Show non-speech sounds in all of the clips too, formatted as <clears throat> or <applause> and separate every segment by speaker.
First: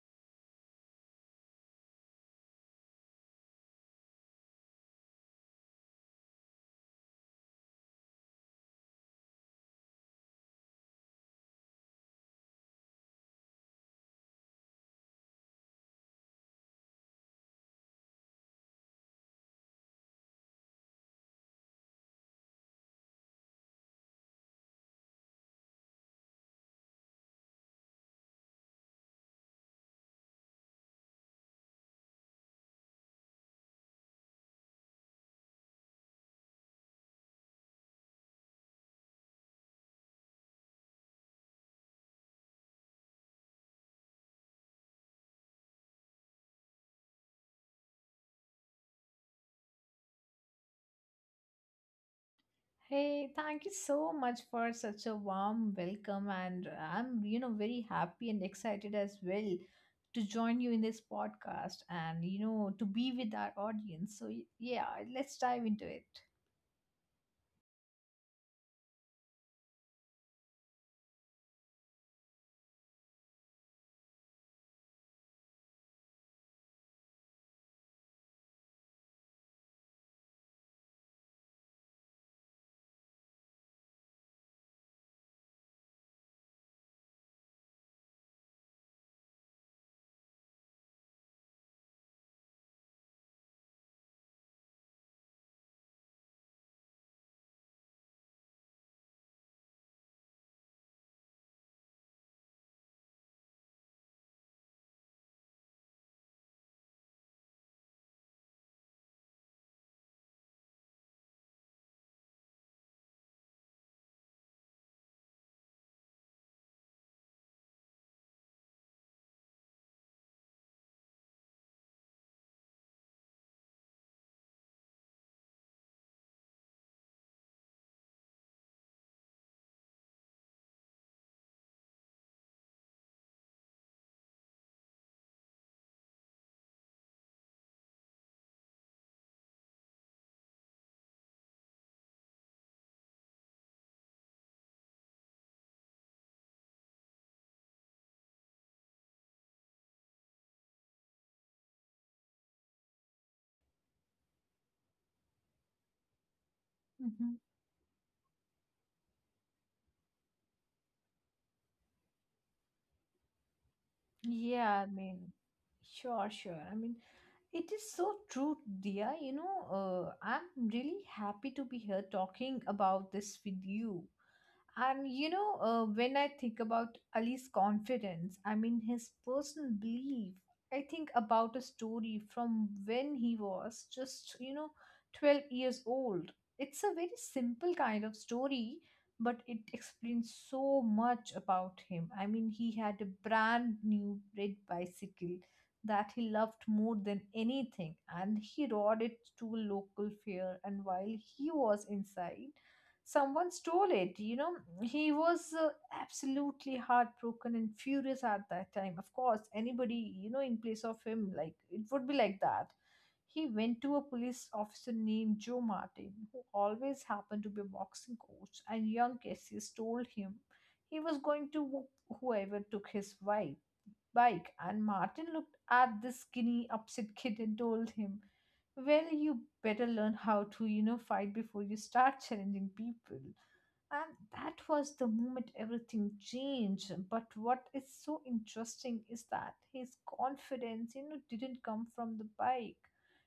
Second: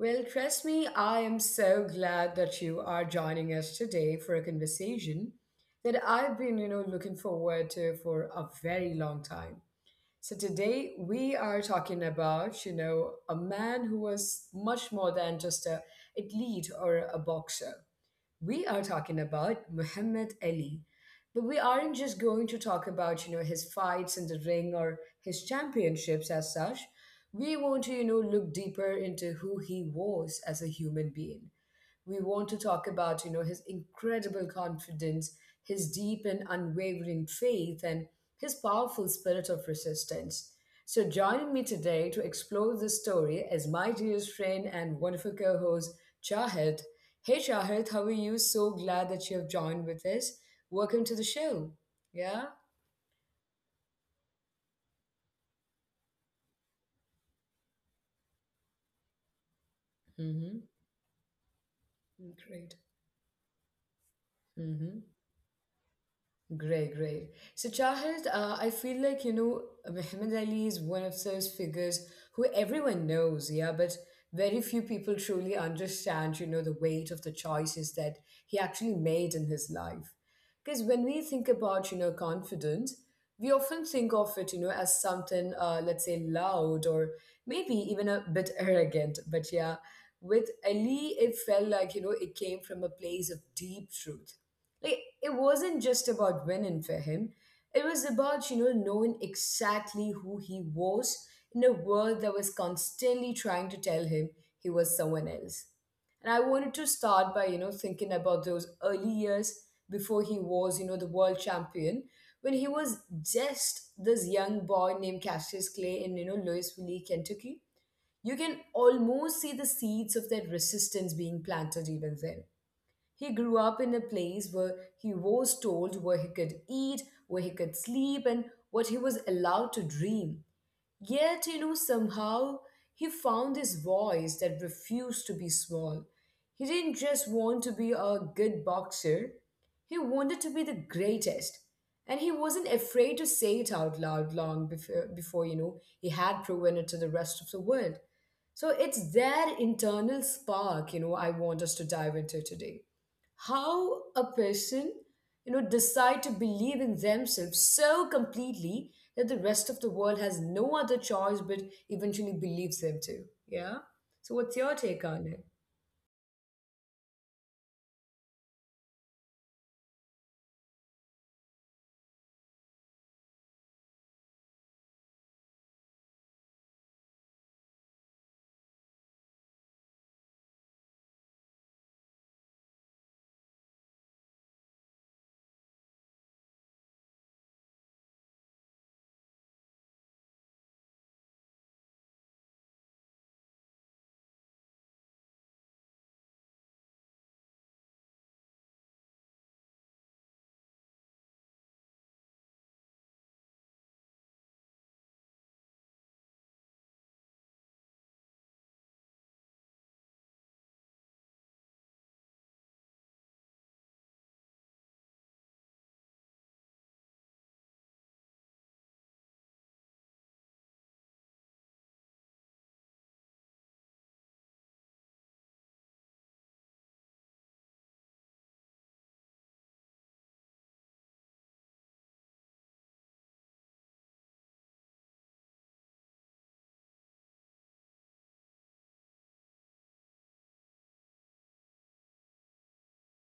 Speaker 1: Well, trust me, I am so glad that you are joining us today for a conversation that I've been, looking forward to for a very long time. So today we are talking about, a man who was much more than just a athlete or a boxer. We are talking about Muhammad Ali. But we aren't just going to talk about, his fights in the ring or his championships as such. We want to, look deeper into who he was as a human being. We want to talk about his incredible confidence, his deep and unwavering faith, and his powerful spirit of resistance. So joining me today to explore this story is my dearest friend and wonderful co-host Shahid. Hey Shahid, how are you? So glad that you have joined with us. Welcome to the show. Yeah.
Speaker 2: Hey, thank you so much for such a warm welcome, and I'm, you know, very happy and excited as well to
Speaker 1: Mm-hmm.
Speaker 2: join you in this podcast and, you know,
Speaker 1: Great.
Speaker 2: to be with our audience. So, yeah, let's dive into it.
Speaker 1: Great, great. So, Shahid, I feel like, Muhammad Ali is one of those figures who everyone knows, yeah, but very few people truly understand, the weight of the choices that he actually made in his life. Because when we think about, confidence, we often think of it, as something, let's say, loud or maybe even a bit <laughs> arrogant. But yeah, with Ali, it felt like, it came from a place of deep truth, like it wasn't just about winning for him. It was about, knowing exactly who he was in a world that was constantly trying to tell him he was someone else. And I wanted to start by, thinking about those early years before he was, the world champion, when he was just this young boy named Cassius Clay in, Louisville, Kentucky. You can almost see the seeds of that resistance being planted even then. He grew up in a place where he was told where he could eat, where he could sleep, and what he was allowed to dream. Yet, somehow he found his voice that refused to be small. He didn't just want to be a good boxer, he wanted to be the greatest. And he wasn't afraid to say it out loud long before, he had proven it to the rest of the world. So it's that internal spark, I want us to dive into today, how a person decide to believe in
Speaker 2: hmm
Speaker 1: themselves so completely that the rest of the world has no other choice but eventually believes them to. Yeah, so what's your
Speaker 2: Yeah, I
Speaker 1: take on
Speaker 2: mean,
Speaker 1: it?
Speaker 2: sure, sure. I mean, it is so true, dear. You know, I'm really happy to be here talking about this with you. And you know, when I think about Ali's confidence, I mean his personal belief, I think about a story from when he was just, you know, 12 years old. It's a very simple kind of story, but it explains so much about him. I mean, he had a brand new red bicycle that he loved more than anything, and he rode it to a local fair. And while he was inside, someone stole it. He was absolutely heartbroken and furious at that time. Of course, anybody, you know, in place of him, like it would be like that. He went to a police officer named Joe Martin, who always happened to be a boxing coach, and young Cassius told him he was going to whoop whoever took his wife bike. And Martin looked at this skinny upset kid and told him, well, you better learn how to, you know, fight before you start challenging people. And that was the moment everything changed. But what is so interesting is that his confidence, you know, didn't come from the bike.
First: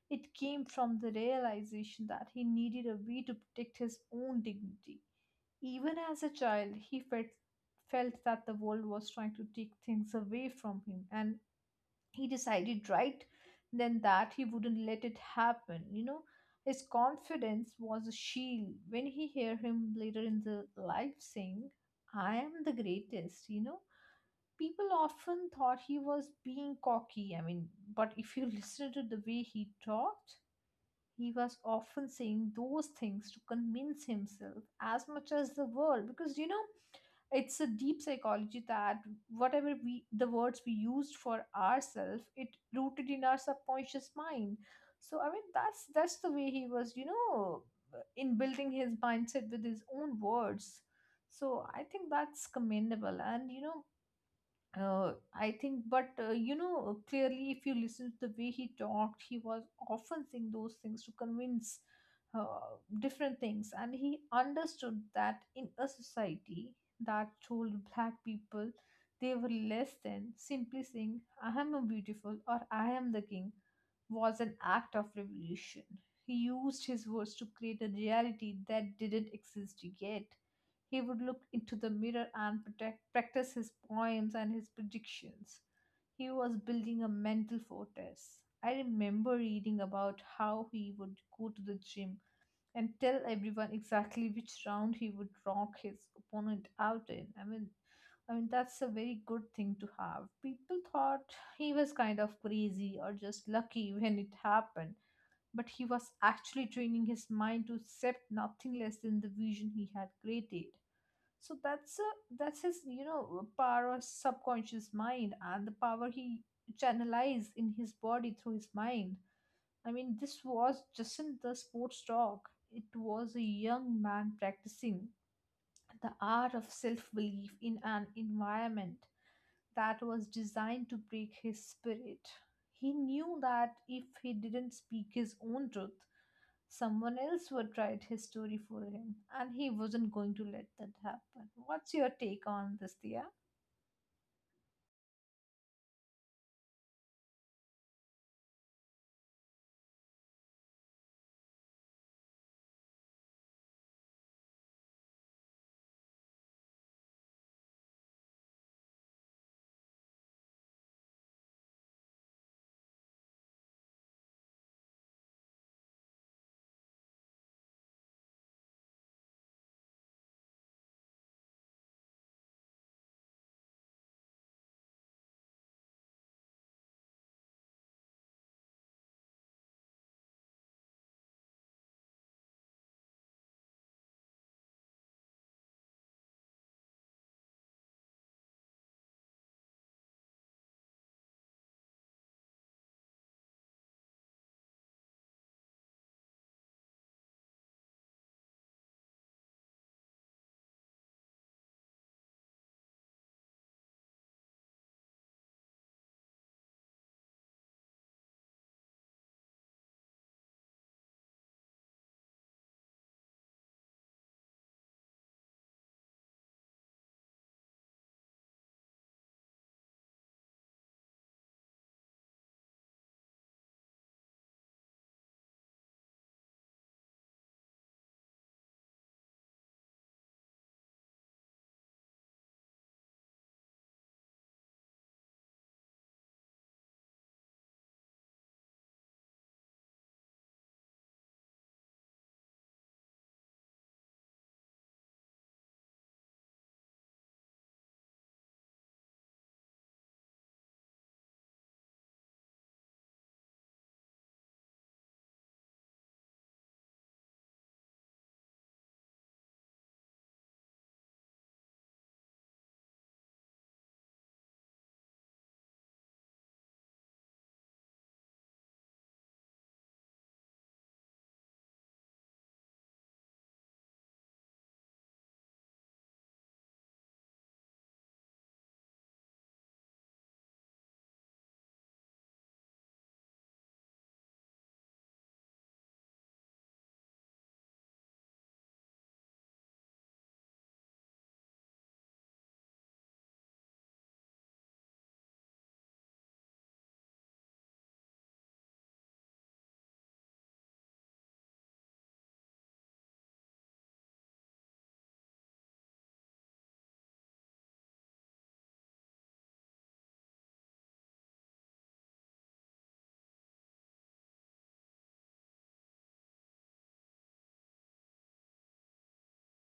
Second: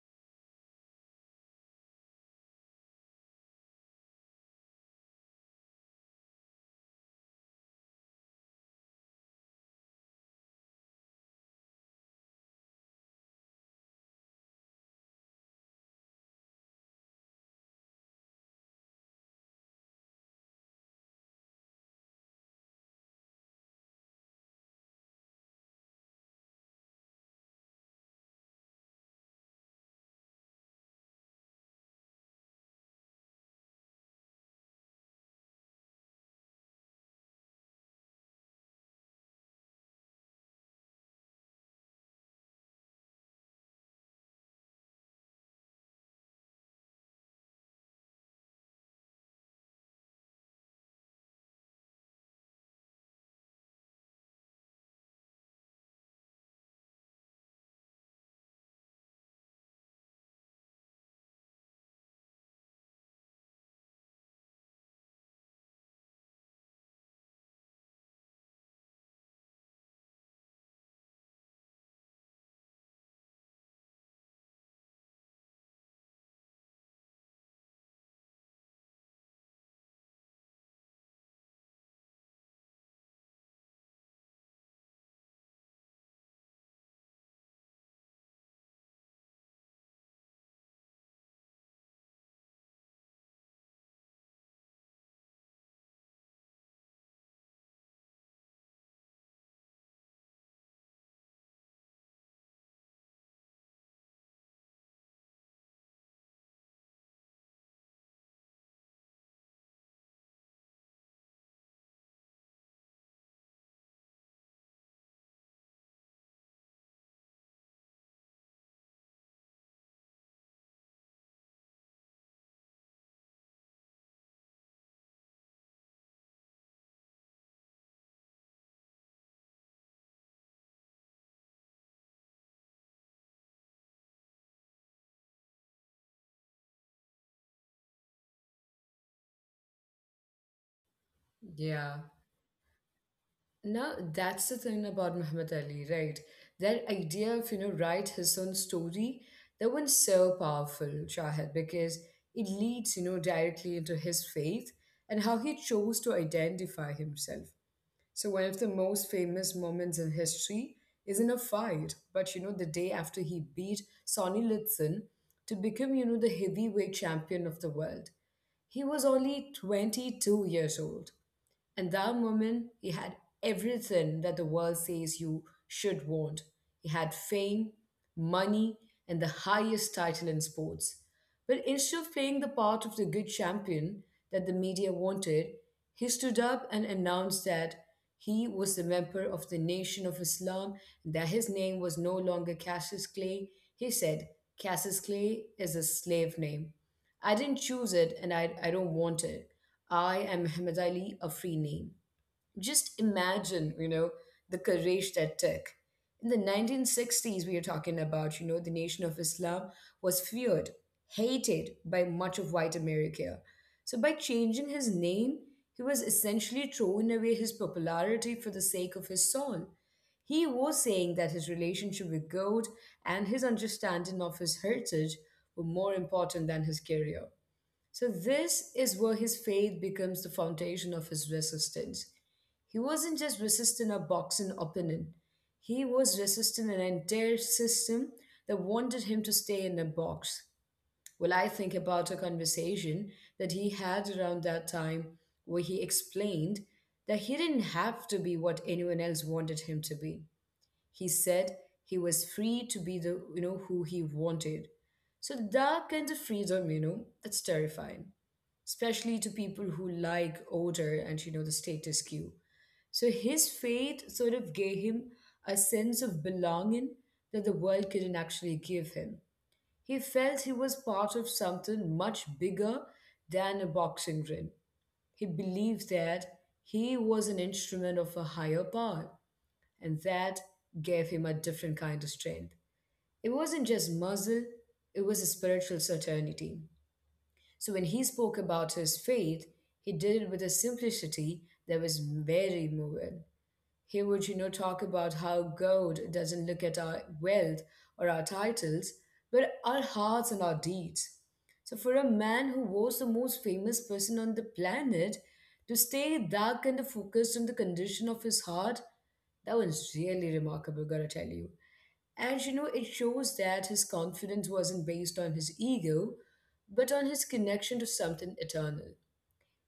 Speaker 2: It came from the realization that he needed a way to protect his own dignity. Even as a child, he felt that the world was trying to take things away from him, and he decided right then that he wouldn't let it happen, you know. His confidence was a shield. When he hear him later in the life saying, I am the greatest, you know, people often thought he was being cocky. But if you <laughs> listen to the way he talked, he was often saying those things to convince himself as much as the world, because, you know, it's a deep psychology that whatever we the words we used for ourselves, it rooted in our subconscious mind. So that's the way he was, you know, in building his mindset with his own words. So I think that's commendable. And you know, uh, I think, but you know, clearly, if you listen to the way he talked, he was often saying those things to convince different things, and he understood that in a society that told black people they were less than, simply saying, I am a beautiful or I am the king, was an act of revolution. He used his words to create a reality that didn't exist yet. He would look into the mirror and practice his poems and his predictions. He was building a mental fortress. I remember reading about how he would go to the gym and tell everyone exactly which round he would knock his opponent out in. I mean that's a very good thing to have. People thought he was kind of crazy or just lucky when it happened, but he was actually training his mind to accept nothing less than the vision he had created. So that's his, you know, power of subconscious mind and the power he channelized in his body through his mind. I mean, this was just in the sports talk. It was a young man practicing the art of self-belief in an environment that was designed to break his spirit. He knew that if he didn't speak his own truth, someone else would write his story for him, and he wasn't going to let that happen. What's
Speaker 1: Yeah,
Speaker 2: your take on this, Dia?
Speaker 1: now that's the thing about Muhammad Ali, right? That idea of write his own story, that one's so powerful, Shahid, because it leads directly into his faith and how he chose to identify himself. So one of the most famous moments in history isn't a fight, but the day after he beat Sonny Liston to become the heavyweight champion of the world. He was only 22 years old, and that moment, he had everything that the world says you should want. He had fame, money, and the highest title in sports. But instead of playing the part of the good champion that the media wanted, he stood up and announced that he was the member of the Nation of Islam and that his name was no longer Cassius Clay. He said, Cassius Clay is a slave name. I didn't choose it and I don't want it. I am Muhammad Ali, a free name. Just imagine, the courage that took. In the 1960s, we are talking about, the Nation of Islam was feared, hated by much of white America. So by changing his name, he was essentially throwing away his popularity for the sake of his soul. He was saying that his relationship with God and his understanding of his heritage were more important than his career. So, this is where his faith becomes the foundation of his resistance. He wasn't just resisting a boxing opponent, he was resisting an entire system that wanted him to stay in a box. Well, I think about a conversation that he had around that time where he explained that he didn't have to be what anyone else wanted him to be. He said he was free to be the, who he wanted. So that kind of freedom, that's terrifying, especially to people who like order and, the status quo. So his faith sort of gave him a sense of belonging that the world couldn't actually give him. He felt he was part of something much bigger than a boxing ring. He believed that he was an instrument of a higher power and that gave him a different kind of strength. It wasn't just muscle, it was a spiritual certainty. So when he spoke about his faith, he did it with a simplicity that was very moving. He would, talk about how God doesn't look at our wealth or our titles, but our hearts and our deeds. So, for a man who was the most famous person on the planet to stay that kind of focused on the condition of his heart, that was really remarkable, gotta tell you. And you know, it shows that his confidence wasn't based on his ego, but on his connection to something eternal.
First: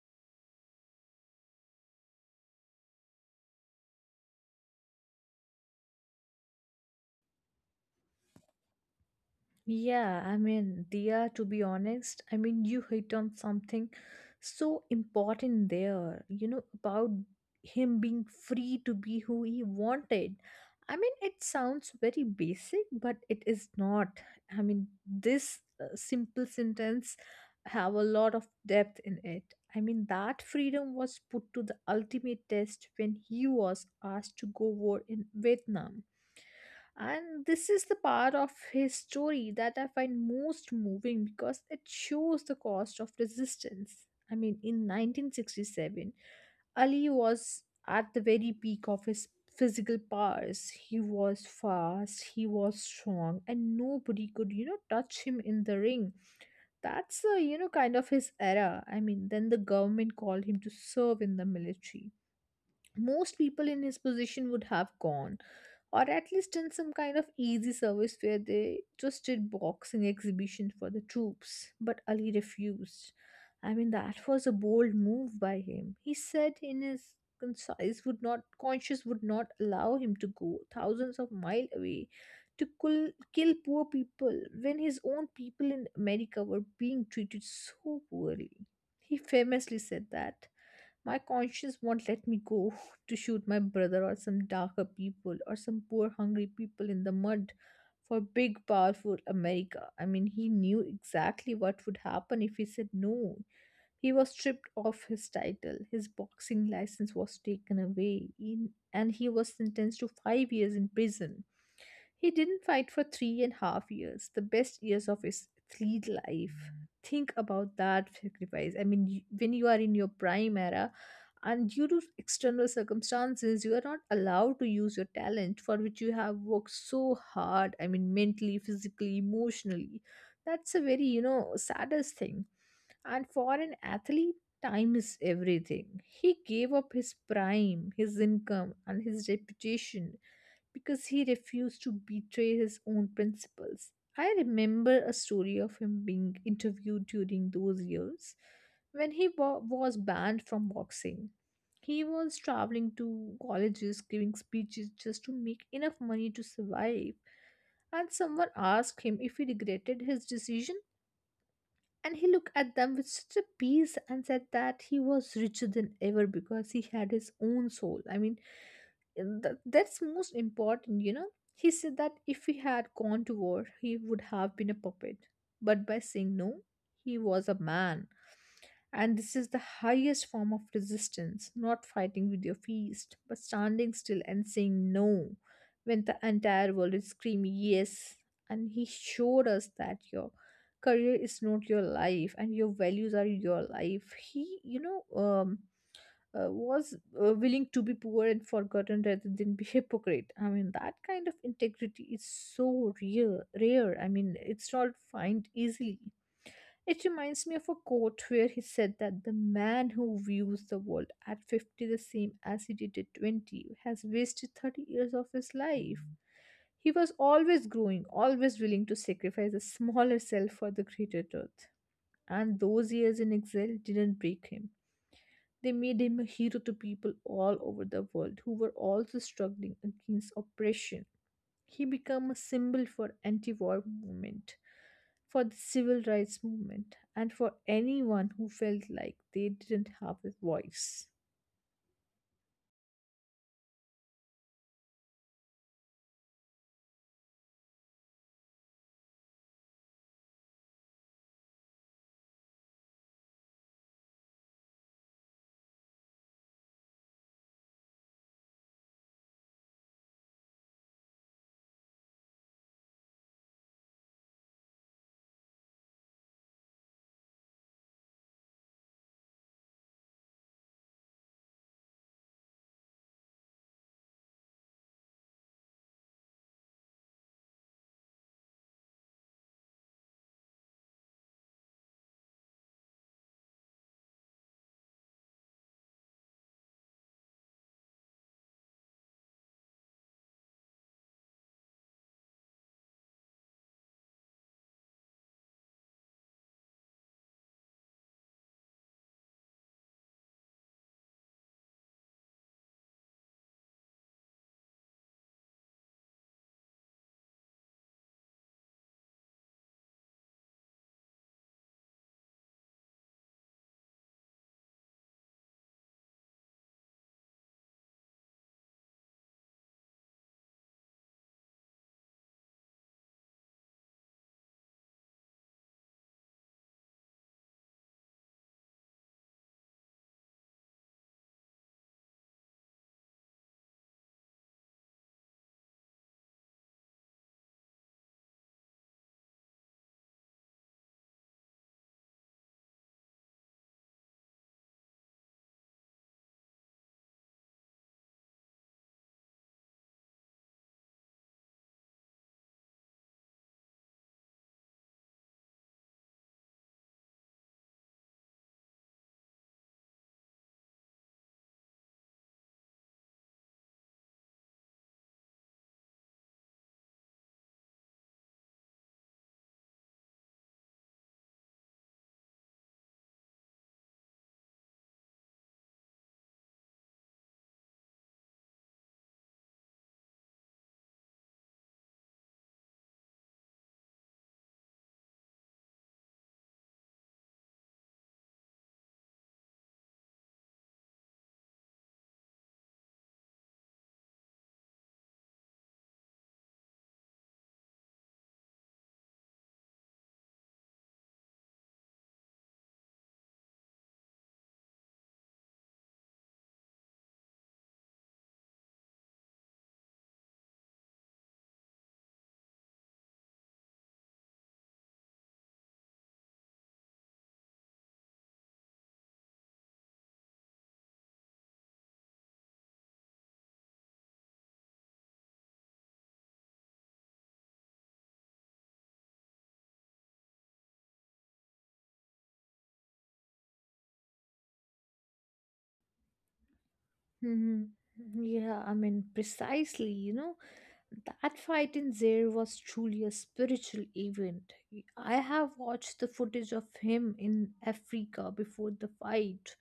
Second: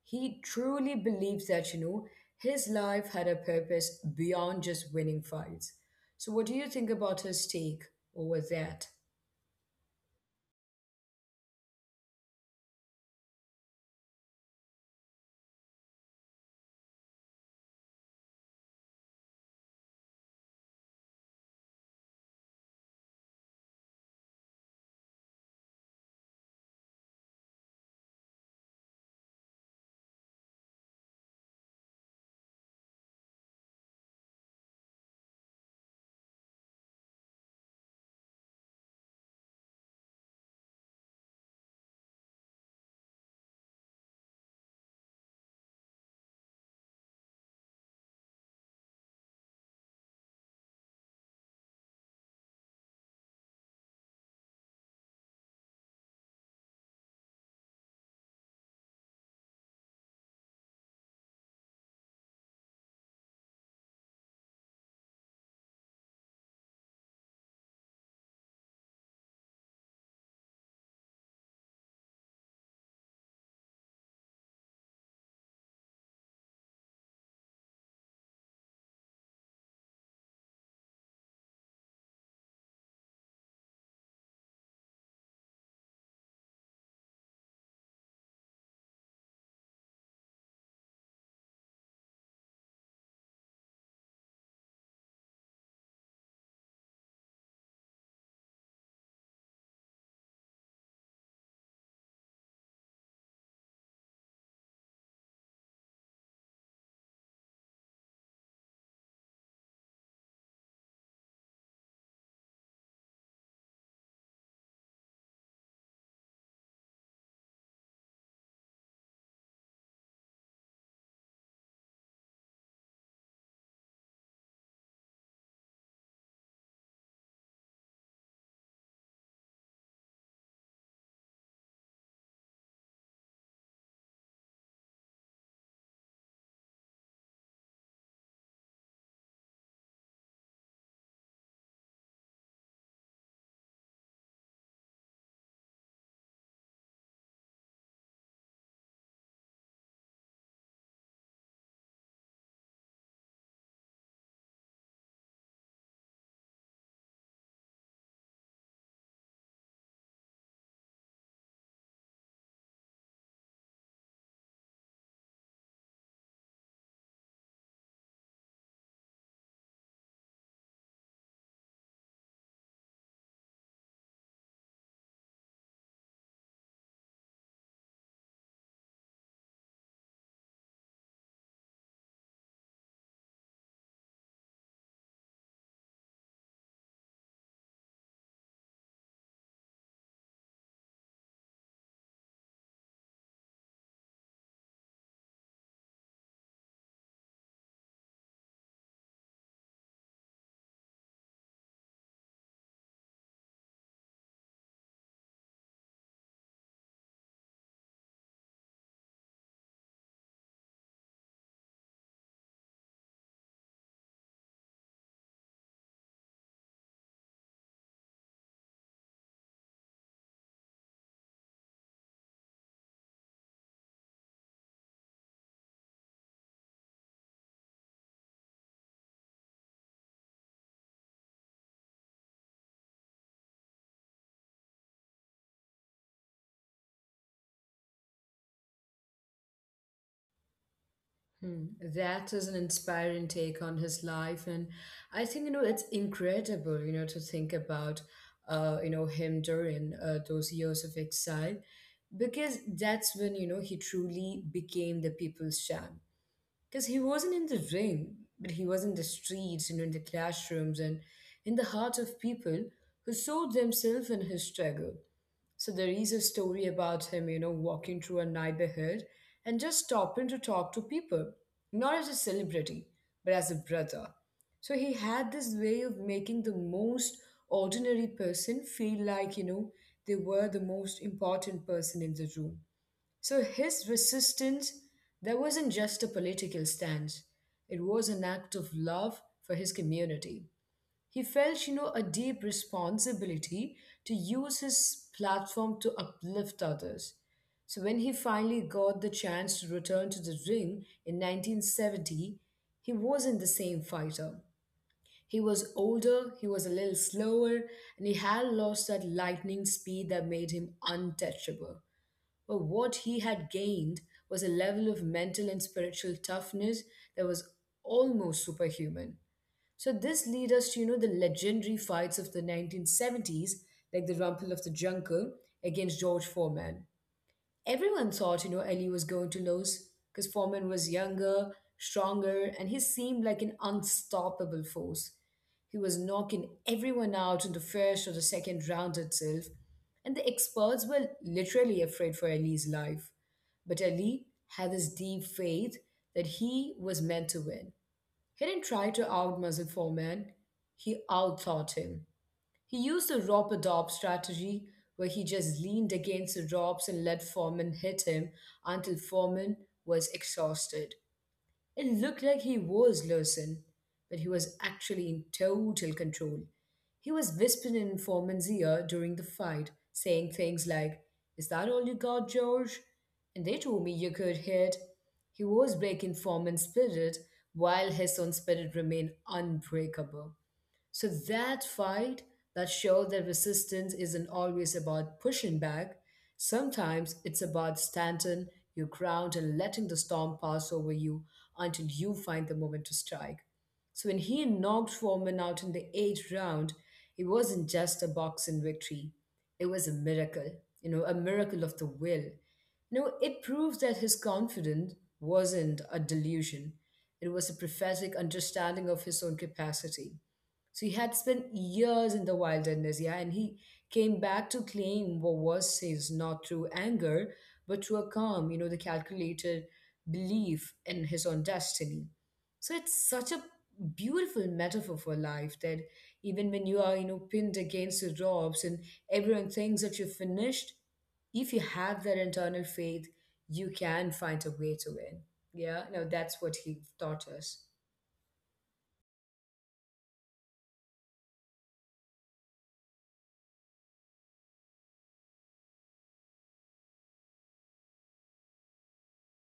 Speaker 1: He truly believes that, his life had a purpose beyond just winning fights. So, what do you think about his take over that?
Speaker 2: Yeah, I mean, Dia, to be honest, I mean, you hit on something so important there, you know, about him being free to be who he wanted. I mean, it sounds very basic, but it is not. I mean, this simple sentence have a lot of depth in it. I mean, that freedom was put to the ultimate test when he was asked to go war in Vietnam, and this is the part of his story that I find most moving because it shows the cost of resistance. I mean, in 1967, Ali was at the very peak of his physical powers. He was fast, he was strong, and nobody could, you know, touch him in the ring. That's, you know, kind of his era. I mean, then the government called him to serve in the military. Most people in his position would have gone, or at least done some kind of easy service where they just did boxing exhibition for the troops. But Ali refused. I mean, that was a bold move by him. He said in his concise would not conscience would not allow him to go thousands of mile away to kill poor people when his own people in America were being treated so poorly. He famously said that my conscience won't let me go to shoot my brother or some darker people or some poor hungry people in the mud for big powerful America. I mean, he knew exactly what would happen if he said no. He was stripped of his title, his boxing license was taken away, and he was sentenced to five years in prison. He didn't fight for three and a half years, the best years of his athlete life. Think about that sacrifice. I mean, when you are in your prime era, and due to external circumstances, you are not allowed to use your talent for which you have worked so hard. I mean, mentally, physically, emotionally. That's a very, you know, saddest thing. And for an athlete, time is everything. He gave up his prime, his income, and his reputation because he refused to betray his own principles. I remember a story of him being interviewed during those years when was banned from boxing. He was traveling to colleges giving speeches just to make enough money to survive, and someone asked him if he regretted his decision, and he looked at them with such a peace and said that he was richer than ever because he had his own soul. I mean, that's most important, you know. He said that if he had gone to war, he would have been a puppet. But by saying no, he was a man, and this is the highest form of resistance, not fighting with your fist, but standing still and saying no when the entire world is screaming yes. And he showed us that your career is not your life and your values are your life. He, you know, was willing to be poor and forgotten rather than be hypocrite. I mean, that kind of integrity is so rare. Rare. I mean, it's not find easily. It reminds me of a quote where he said that the man who views the world at 50 the same as he did at 20 has wasted 30 years of his life. He was always growing, always willing to sacrifice a smaller self for the greater truth. And those years in exile didn't break him. They made him a hero to people all over the world who were also struggling against oppression. He became a symbol for anti-war movement, for the civil rights movement, and for anyone who felt like they didn't have a voice.
Speaker 1: Hmm. That is an inspiring take on his life, and I think you know it's incredible, to think about, him during those years of exile, because that's when you know he truly became the people's champ. Because he wasn't in the ring, but he was in the streets and in the classrooms and in the hearts of people who saw themselves in his struggle. So there is a story about him, walking through a neighborhood and just stopping to talk to people, not as a celebrity, but as a brother. So he had this way of making the most ordinary person feel like, they were the most important person in the room. So his resistance, that wasn't just a political stance. It was an act of love for his community. He felt, a deep responsibility to use his platform to uplift others. So when he finally got the chance to return to the ring in 1970, he wasn't the same fighter. He was older, he was a little slower, and he had lost that lightning speed that made him untouchable. But what he had gained was a level of mental and spiritual toughness that was almost superhuman. So this leads us to, the legendary fights of the 1970s, like the Rumble of the Jungle against George Foreman. Everyone thought, Ellie was going to lose because Foreman was younger, stronger, and he seemed like an unstoppable force. He was knocking everyone out in the first or the second round itself, and the experts were literally afraid for Ellie's life. But Ellie had this deep faith that he was meant to win. He didn't try to outmuscle Foreman, he outthought him. He used the rope a dope strategy where he just leaned against the ropes and let Foreman hit him until Foreman was exhausted. It looked like he was losing, but he was actually in total control. He was whispering in Foreman's ear during the fight, saying things like, Is that all you got, George? And they told me you could hit. He was breaking Foreman's spirit while his own spirit remained unbreakable. So that fight that showed that resistance isn't always about pushing back, sometimes it's about standing your ground and letting the storm pass over you until you find the moment to strike. So when he knocked Foreman out in the eighth round, it wasn't just a boxing victory. It was a miracle, a miracle of the will. You know, it proves that his confidence wasn't a delusion. It was a prophetic understanding of his own capacity. So he had spent years in the wilderness, yeah, and he came back to claim what was his not through anger, but through a calm, the calculated belief in his own destiny. So it's such a beautiful metaphor for life that even when you are, pinned against the ropes and everyone thinks that you're finished, if you have that internal faith, you can find a way to win. Yeah, no, that's what he taught
Speaker 2: hmm
Speaker 1: us.
Speaker 2: Yeah, I mean, precisely, you know, that fight in Zaire was truly a spiritual event. I have watched the footage of him in Africa before the fight,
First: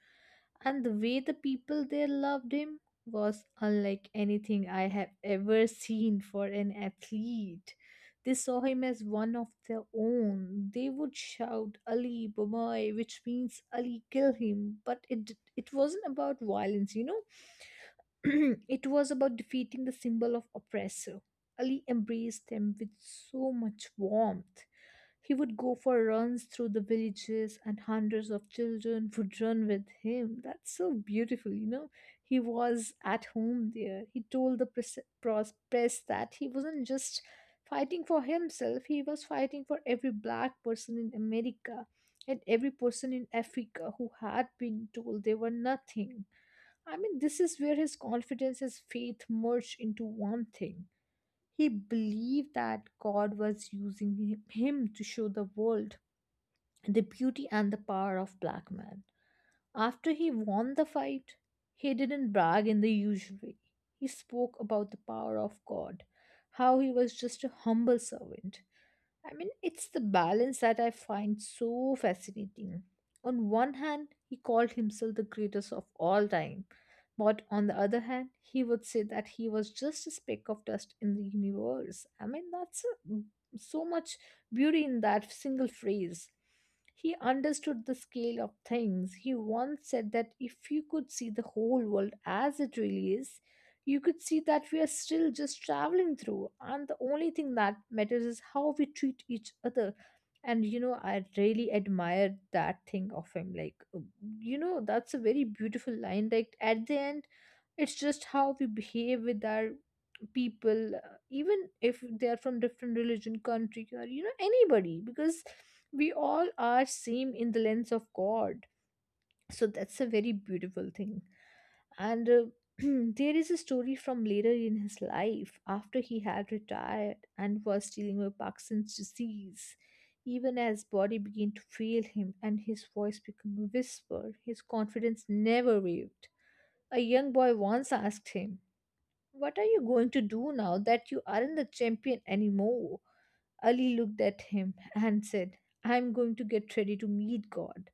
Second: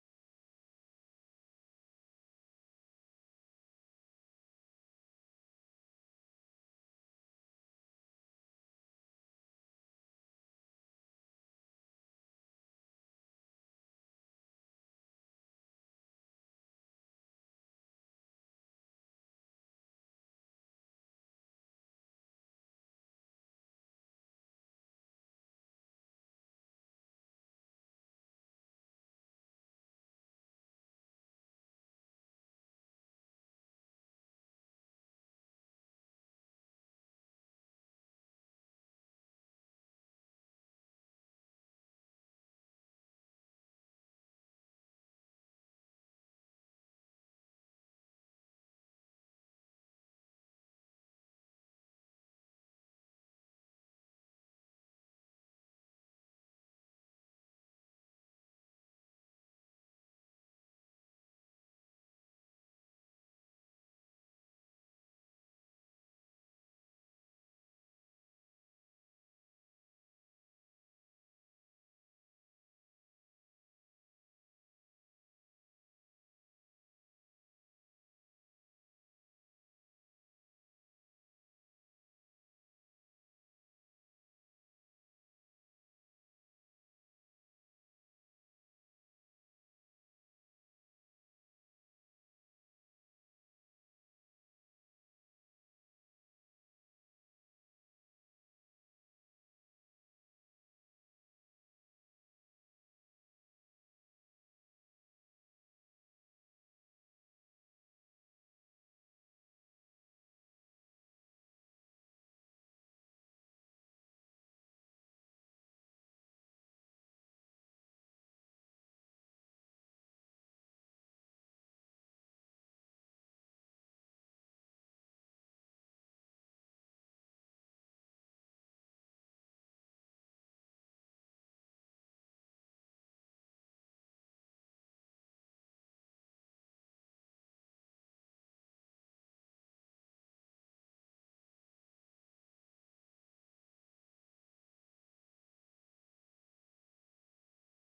Speaker 2: and the way the people there loved him was unlike anything I have ever seen for an athlete. They saw him as one of their own. They would shout Ali Bomai," which means Ali kill him, but it wasn't about violence, you know. <clears throat> It was about defeating the symbol of oppressor. Ali embraced them with so much warmth. He would go for runs through the villages, and hundreds of children would run with him. That's so beautiful, you know. He was at home there. He told the press that he wasn't just fighting for himself, he was fighting for every black person in America and every person in Africa who had been told they were nothing. I mean, this is where his confidence, his faith merged into one thing. He believed that God was using him to show the world the beauty and the power of black man. After he won the fight, he didn't brag in the usual way. He spoke about the power of God, how he was just a humble servant. I mean, it's the balance that I find so fascinating. On one hand, he called himself the greatest of all time, but on the other hand, he would say that he was just a speck of dust in the universe. I mean, that's a- so much beauty in that single phrase. He understood the scale of things. He once said that if you could see the whole world as it really is, you could see that we are still just traveling through, and the only thing that matters is how we treat each other. And I really admire that thing of him, like that's a very beautiful line. Like at the end, it's just how we behave with our people, even if they are from different religion, country, or anybody, because we all are same in the lens of God. So that's a very beautiful thing. And <clears throat> there is a story from later in his life, after he had retired and was dealing with Parkinson's disease. Even as body began to fail him and his voice became a whisper, his confidence never wavered. A young boy once asked him, what are you going to do now that you aren't the champion anymore? Ali looked at him and said, I'm going to get ready to meet God.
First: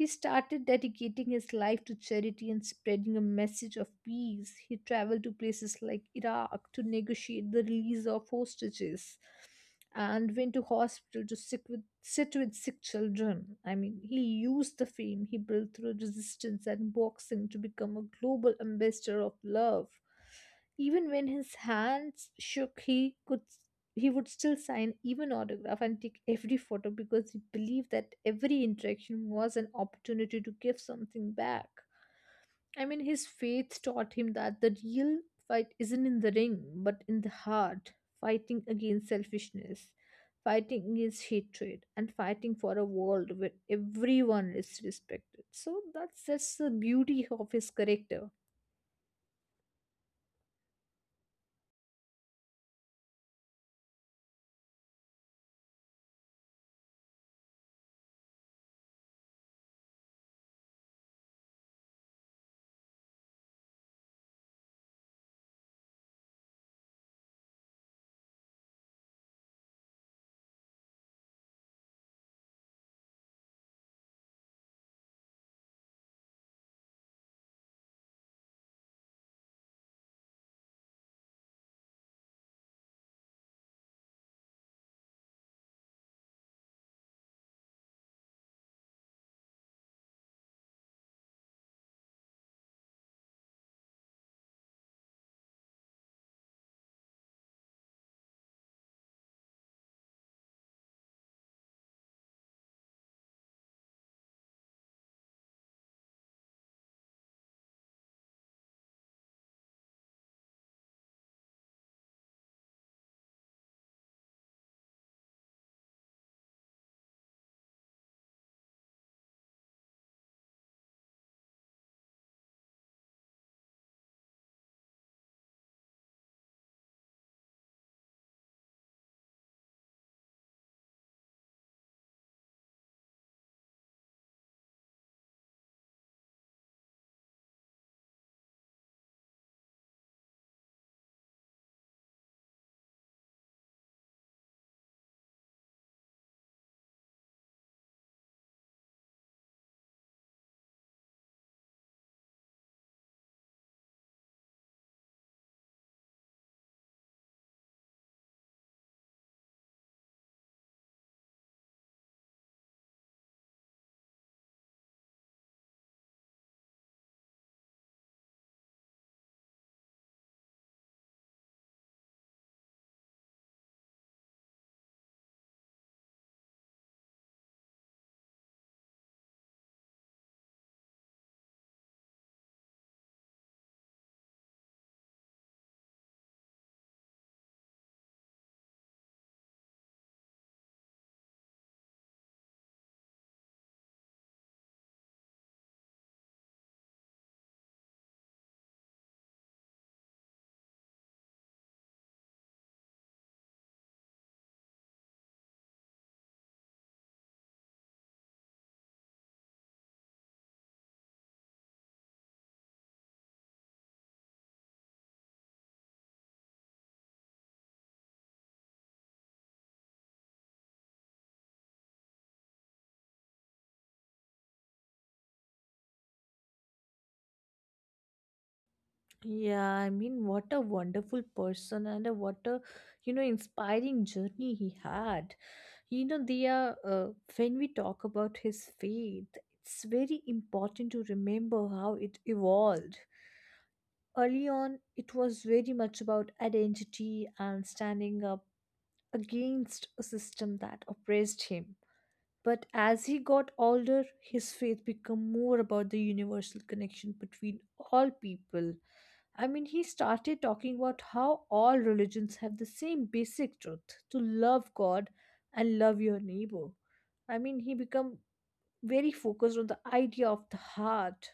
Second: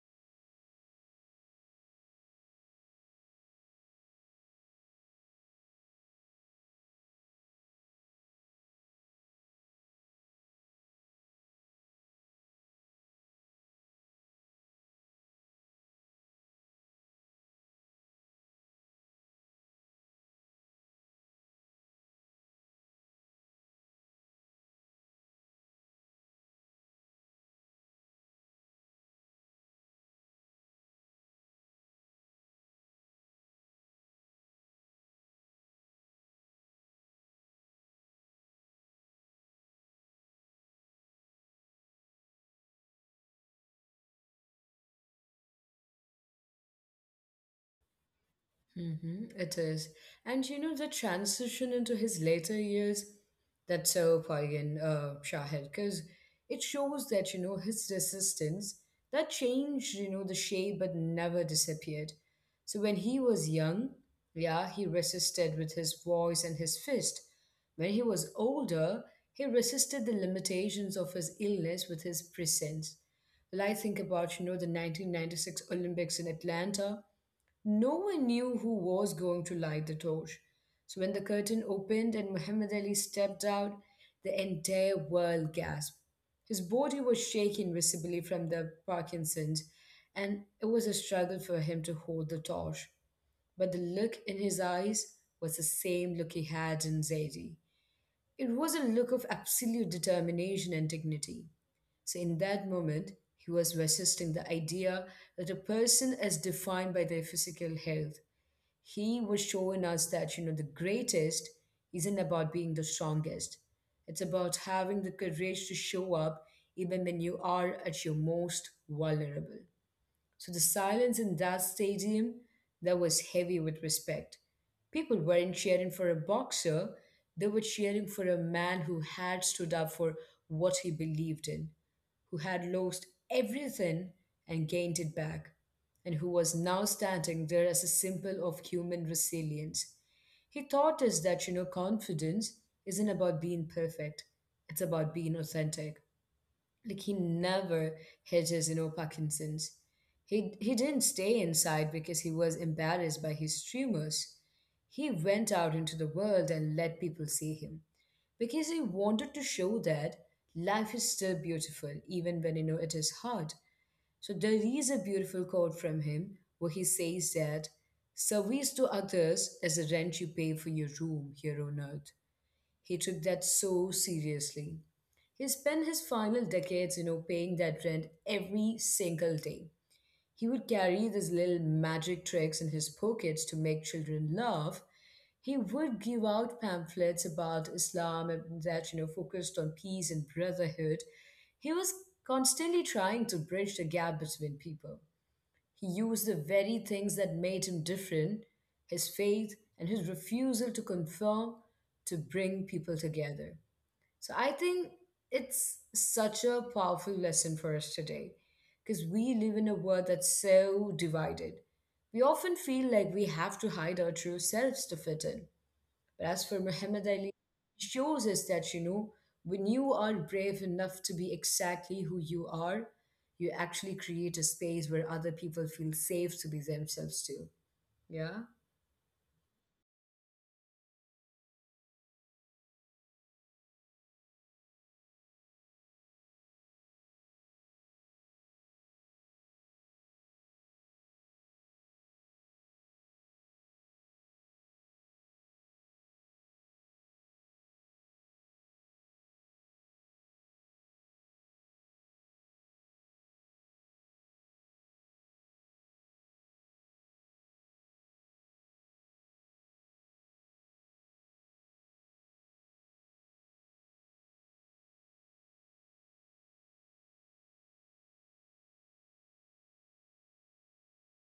Speaker 2: He started dedicating his life to charity and spreading a message of peace. He traveled to places like Iraq to negotiate the release of hostages, and went to hospital to sit with sick children. I mean, he used the fame he built through resistance and boxing to become a global ambassador of love. Even when his hands shook, he would still sign even autograph and take every photo, because he believed that every interaction was an opportunity to give something back. I mean, his faith taught him that the real fight isn't in the ring, but in the heart: fighting against selfishness, fighting against hatred, and fighting for a world where everyone is respected. So that's just the beauty of his character.
Speaker 1: Mm-hmm, it is. And you know, the transition into his later years, that's so poignant, Shahid, because it shows that, you know, his resistance, that changed, you know, the shape but never disappeared. So when he was young, yeah, he resisted with his voice and his fist. When he was older, he resisted the limitations of his illness with his presence. Well, I think about, you know, the 1996 Olympics in Atlanta, no one knew who was going to light the torch. So when the curtain opened and Muhammad Ali stepped out, the entire world gasped. His body was shaking visibly from the Parkinson's, and it was a struggle for him to hold the torch. But the look in his eyes was the same look he had in Zaidi. It was a look of absolute determination and dignity. So, in that moment, he was resisting the idea that a person is defined by their physical health. He was showing us that, you know, the greatest isn't about being the strongest, it's about having the courage to show up even when you are at your most vulnerable. So the silence in that stadium, that was heavy with respect. People weren't cheering for a boxer, they were cheering for a man who had stood up for what he believed in, who had lost everything and gained it back, and who was now standing there as a symbol of human resilience. He taught us that, you know, confidence isn't about being perfect, it's about being authentic like he never hedges, you know, Parkinson's. He didn't stay inside because he was embarrassed by his tumors. He went out into the world and let people see him because he wanted to show that life is still beautiful even when, you know, it is hard. So there is a beautiful quote from him where he says that service to others is the rent you pay for your room here on earth. He took that so seriously. He spent his final decades, you know, paying that rent every single day. He would carry these little magic tricks in his pockets to make children laugh. He would give out pamphlets about Islam and that, you know, focused on peace and brotherhood. He was constantly trying to bridge the gap between people. He used the very things that made him different, his faith and his refusal to conform, to bring people together. So I think it's such a powerful lesson for us today because we live in a world that's so divided. We often feel like we have to hide our true selves to fit in. But as for Muhammad Ali, he shows us that, you know, when you are brave enough to be exactly who you are, you actually create a space where other people feel safe to be themselves too. Yeah.
Speaker 2: Yeah, I mean, what a wonderful person, and what a, inspiring journey he had. Diya, when we talk about his faith, it's very important to remember how it evolved. Early on, it was very much about identity and standing up against a system that oppressed him. But as he got older, his faith became more about the universal connection between all people. I mean, he started talking about how all religions have the same basic truth: to love God and love your neighbor. I mean, he became very focused on the idea of the heart.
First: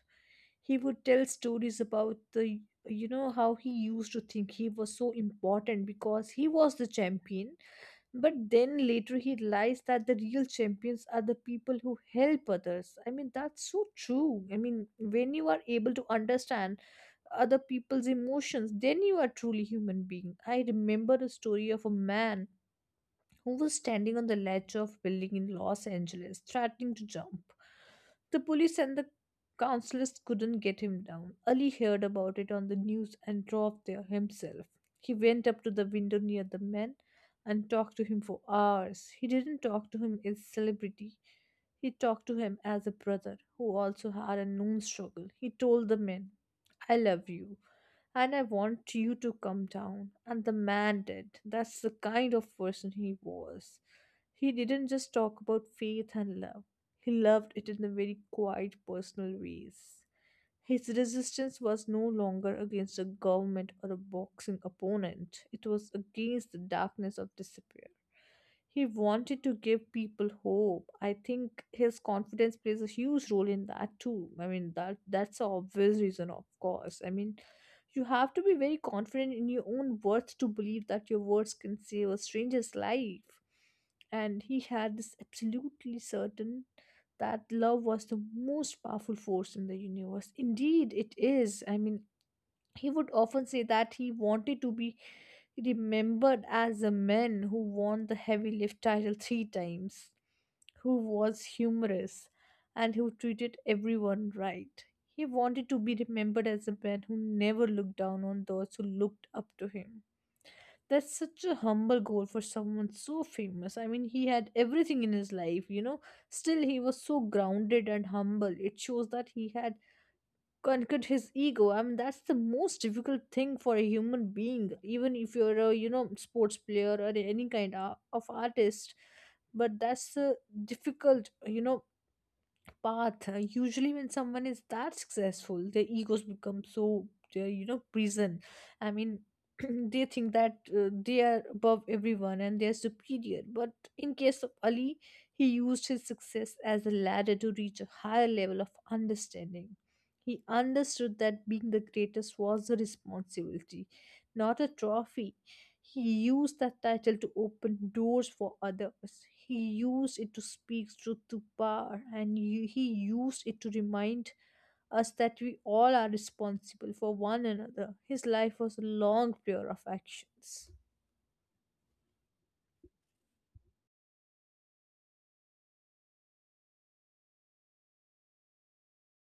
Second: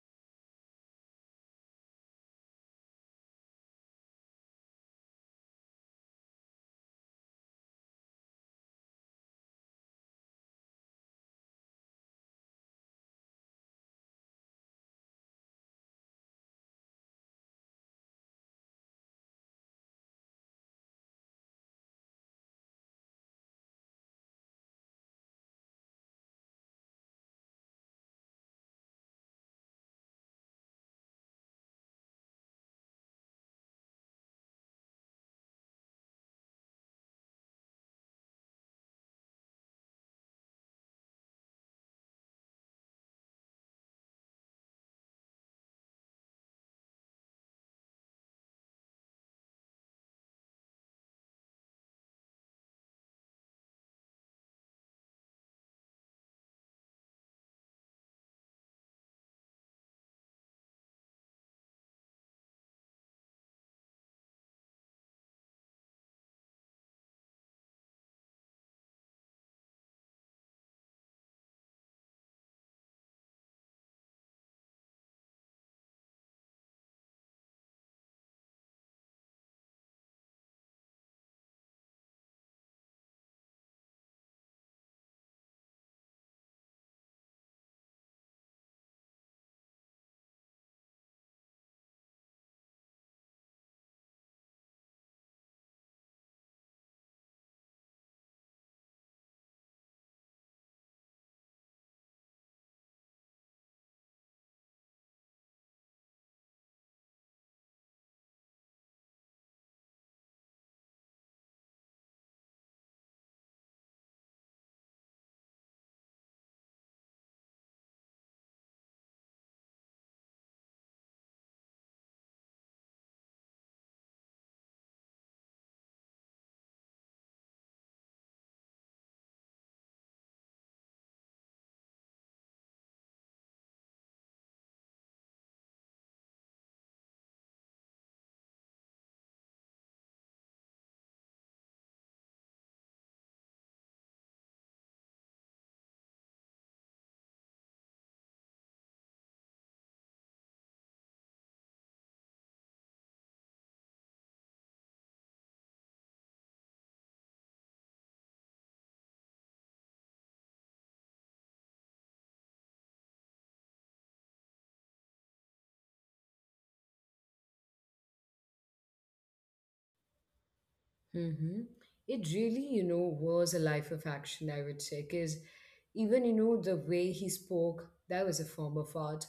Speaker 2: He would tell stories about how he used to think he was so important because he was the champion, but then later he realized that the real champions are the people who help others. I mean, that's so true. I mean, when you are able to understand other people's emotions, then you are truly human being. I remember a story of a man who was standing on the ledge of a building in Los Angeles, threatening to jump. The police and the counselors couldn't get him down. Ali heard about it on the news and drove there himself. He went up to the window near the man and talked to him for hours. He didn't talk to him as celebrity. He talked to him as a brother who also had a known struggle. He told the man, I love you and I want you to come down. And the man did. That's the kind of person he was. He didn't just talk about faith and love, he loved it in a very quiet, personal ways. His resistance was no longer against a government or a boxing opponent, it was against the darkness of despair. He wanted to give people hope. I think his confidence plays a huge role in that too. I mean, that's an obvious reason, of course. I mean, you have to be very confident in your own worth to believe that your words can save a stranger's life, and he had this absolutely certain that love was the most powerful force in the universe. Indeed, it is. I mean, he would often say that he wanted to be remembered as a man who won the heavy lift title three times, who was humorous, and who treated everyone right. He wanted to be remembered as a man who never looked down on those who looked up to him. That's such a humble goal for someone so famous. I mean, he had everything in his life, you know. Still, he was so grounded and humble. It shows that he had conquered his ego. I mean, that's the most difficult thing for a human being, even if you're a, sports player or any kind of artist. But that's a difficult, path. Usually, when someone is that successful, their egos become so, prison. I mean, <clears throat> they think that they are above everyone and they are superior. But in case of Ali, he used his success as a ladder to reach a higher level of understanding. He understood that being the greatest was a responsibility, not a trophy. He used that title to open doors for others. He used it to speak truth to power, and he used it to remind us that we all are responsible for one another. His life was a long prayer of actions.
Speaker 1: Mm-hmm. It really, you know, was a life of action, I would say, because even, you know, the way he spoke, that was a form of art.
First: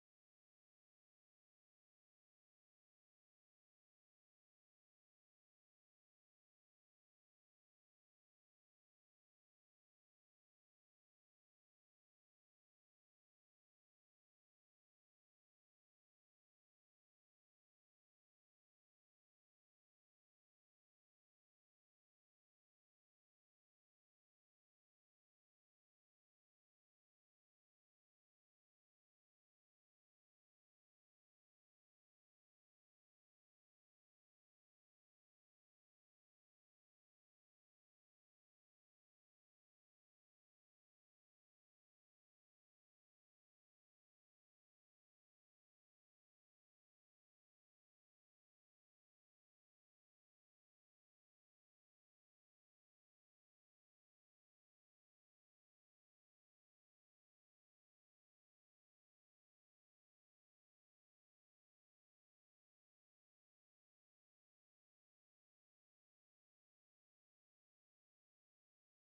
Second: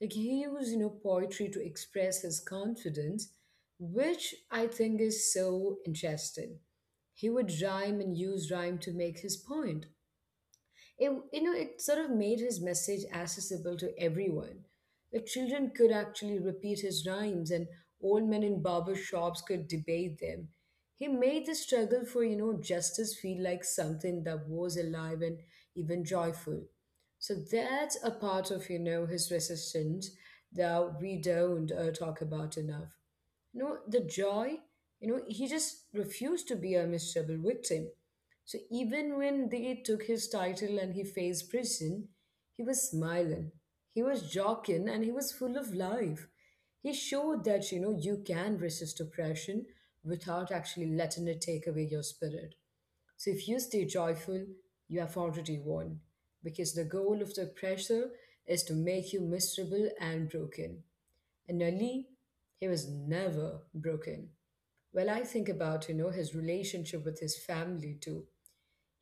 Speaker 1: Like he used, you know, poetry to express his confidence, which I think is so interesting. He would rhyme and use rhyme to make his point. It, you know, it sort of made his message accessible to everyone. The children could actually repeat his rhymes, and old men in barber shops could debate them. He made the struggle for, you know, justice feel like something that was alive and even joyful. So that's a part of, you know, his resistance that we don't talk about enough, you know, the joy. You know, he just refused to be a miserable victim. So even when they took his title and he faced prison, he was smiling, he was joking, and he was full of life. He showed that, you know, you can resist oppression without actually letting it take away your spirit. So if you stay joyful, you have already won, because the goal of the oppressor is to make you miserable and broken, and Ali, he was never broken. Well, I think about, you know, his relationship with his family too.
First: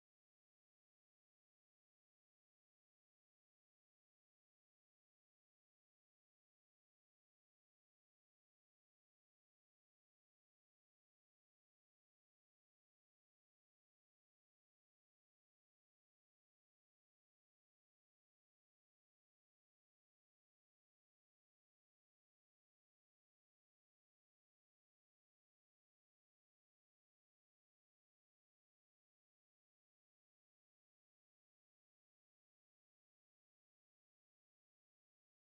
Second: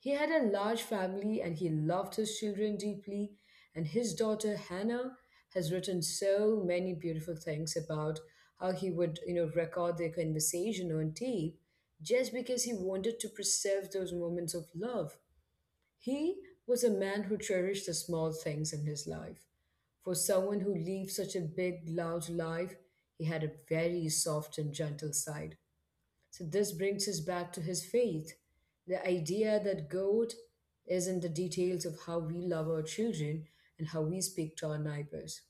Speaker 1: He had a large family and he loved his children deeply. And his daughter Hannah has written so many beautiful things about how he would, you know, record their conversation on tape just because he wanted to preserve those moments of love. He was a man who cherished the small things in his life. For someone who lived such a big, loud life, he had a very soft and gentle side. So this brings us back to his faith. The idea that God is in the details of how we love our children and how we speak to our neighbors.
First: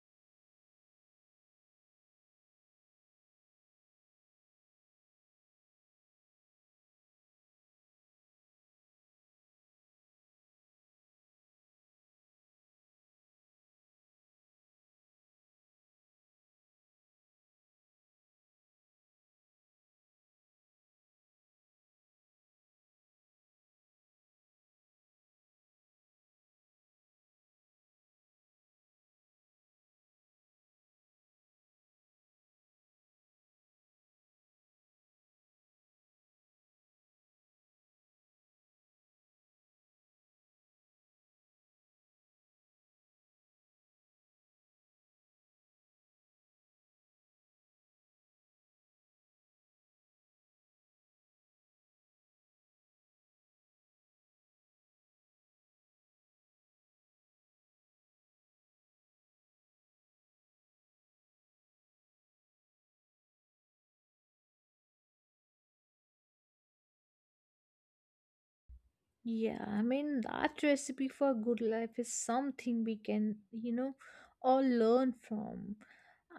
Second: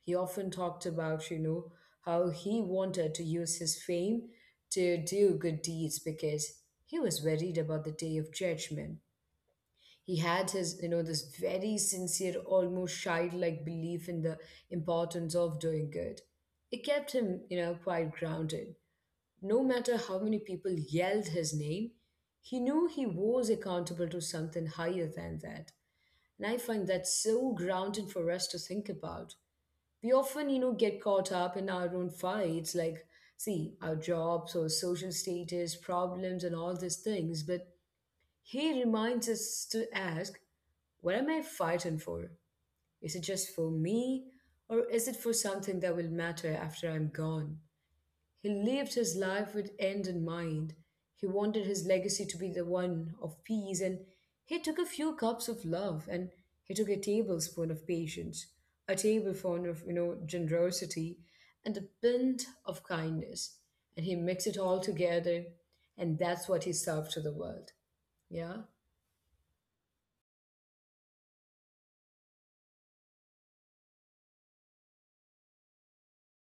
Speaker 1: He often talked about, you know, how he wanted to use his fame to do good deeds because he was worried about the day of judgment. He had his, you know, this very sincere, almost childlike belief in the importance of doing good. It kept him, you know, quite grounded. No matter how many people yelled his name, he knew he was accountable to something higher than that. And I find that so grounded for us to think about. We often, you know, get caught up in our own fights, like, see, our jobs or social status, problems, and all these things. But he reminds us to ask, what am I fighting for? Is it just for me, or is it for something that will matter after I'm gone? He lived his life with end in mind. He wanted his legacy to be the one of peace, and he took a few cups of love, and he took a tablespoon of patience, a tablespoon of, you know, generosity, and a pint of kindness, and he mixed it all together, and that's what he served to the world. Yeah.
Speaker 2: Yeah, I mean, that recipe for good life is something we can, all learn from.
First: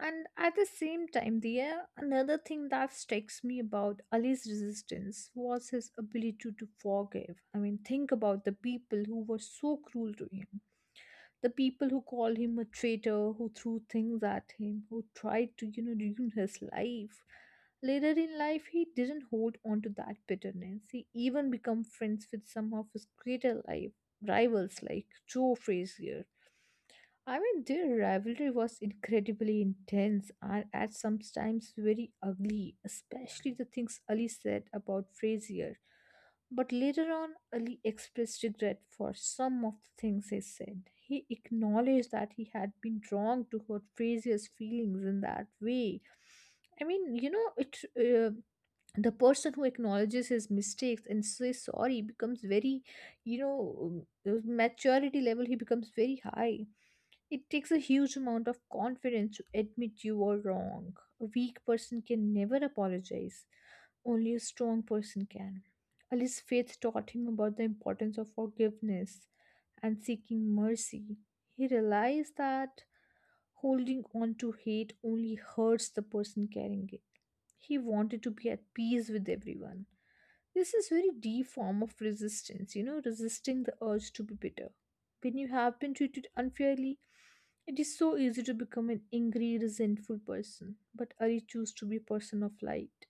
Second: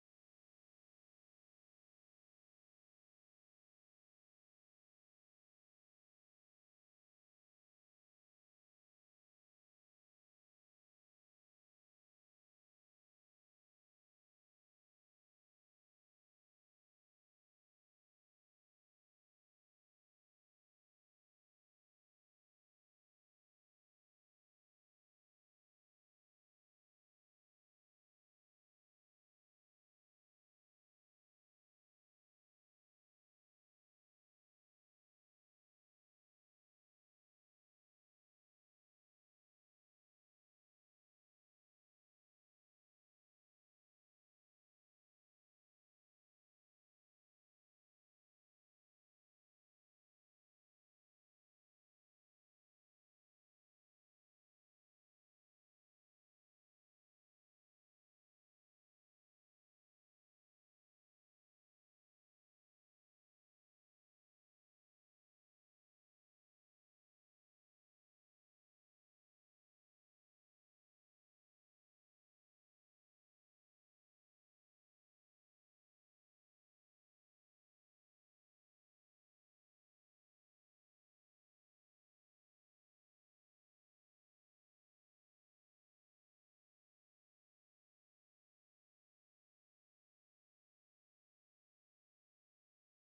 Speaker 2: And at the same time, there, another thing that strikes me about Ali's resistance was his ability to forgive. I mean, think about the people who were so cruel to him: the people who called him a traitor, who threw things at him, who tried to, ruin his life. Later in life, he didn't hold on to that bitterness. He even became friends with some of his greater life rivals, like Joe Frazier. I mean, their rivalry was incredibly intense and at some times very ugly, especially the things Ali said about Frazier. But later on, Ali expressed regret for some of the things he said. He acknowledged that he had been wrong to hurt Frazier's feelings in that way. I mean, you know, it. The person who acknowledges his mistakes and says sorry becomes very, maturity level, he becomes very high. It takes a huge amount of confidence to admit you are wrong. A weak person can never apologize. Only a strong person can. Ali's faith taught him about the importance of forgiveness and seeking mercy. He realized that holding on to hate only hurts the person carrying it. He wanted to be at peace with everyone. This is very deep form of resistance, you know, resisting the urge to be bitter. When you have been treated unfairly, it is so easy to become an angry, resentful person. But Ari chose to be a person of light.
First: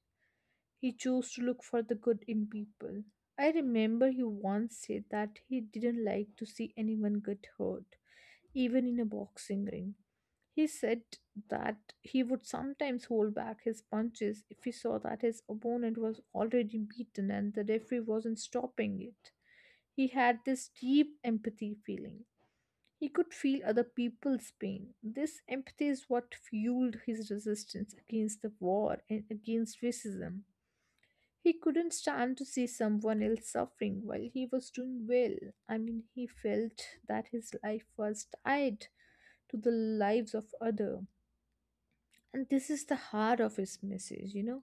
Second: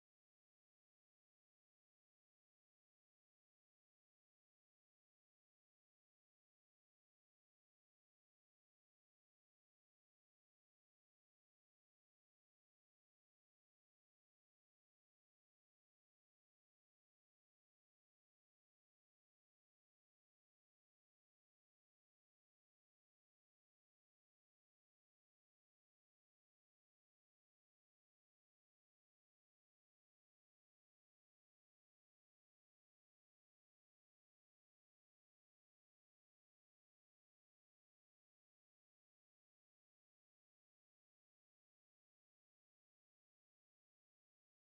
Speaker 2: He chose to look for the good in people. I remember he once said that he didn't like to see anyone get hurt, even in a boxing ring. He said that he would sometimes hold back his punches if he saw that his opponent was already beaten and the referee wasn't stopping it. He had this deep empathy feeling. He could feel other people's pain. This empathy is what fueled his resistance against the war and against racism. He couldn't stand to see someone else suffering while he was doing well. I mean, he felt that his life was tied to the lives of others. And this is the heart of his message, you know.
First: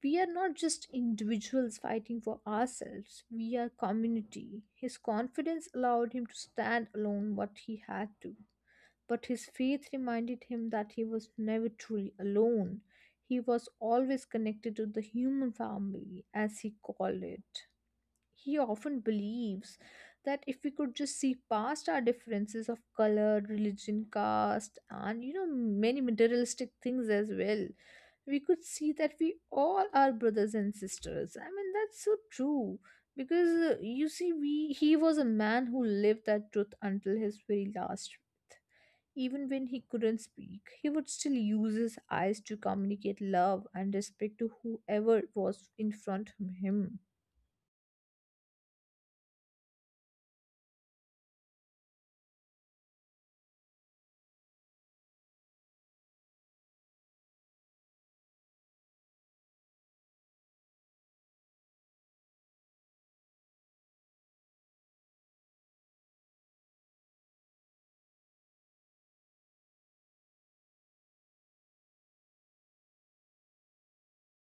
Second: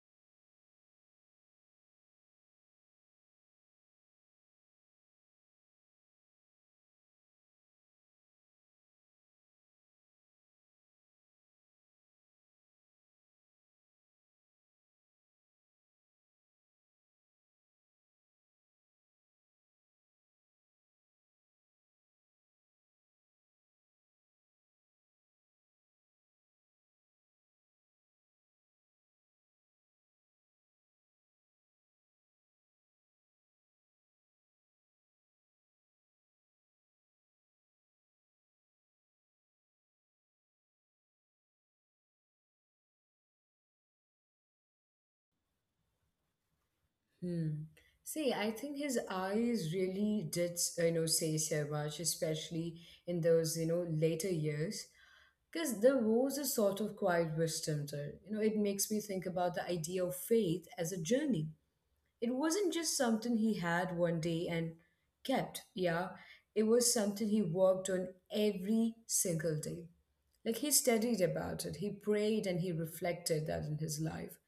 Speaker 2: We are not just individuals fighting for ourselves, we are community. His confidence allowed him to stand alone what he had to. But his faith reminded him that he was never truly alone. He was always connected to the human family, as he called it. He often believes that if we could just see past our differences of color, religion, caste, and many materialistic things as well, we could see that we all are brothers and sisters. I mean, that's so true, because you see, we he was a man who lived that truth until his very last breath. Even when he couldn't speak, he would still use his eyes to communicate love and respect to whoever was in front of him.
Speaker 1: Hmm. See, I think his eyes really did, you know, say so much, especially in those, you know, later years, because there was a sort of quiet wisdom there. You know, it makes me think about the idea of faith as a journey. It wasn't just something he had one day and kept, yeah. It was something he worked on every single day. Like he studied about it, he prayed and he reflected that in his life,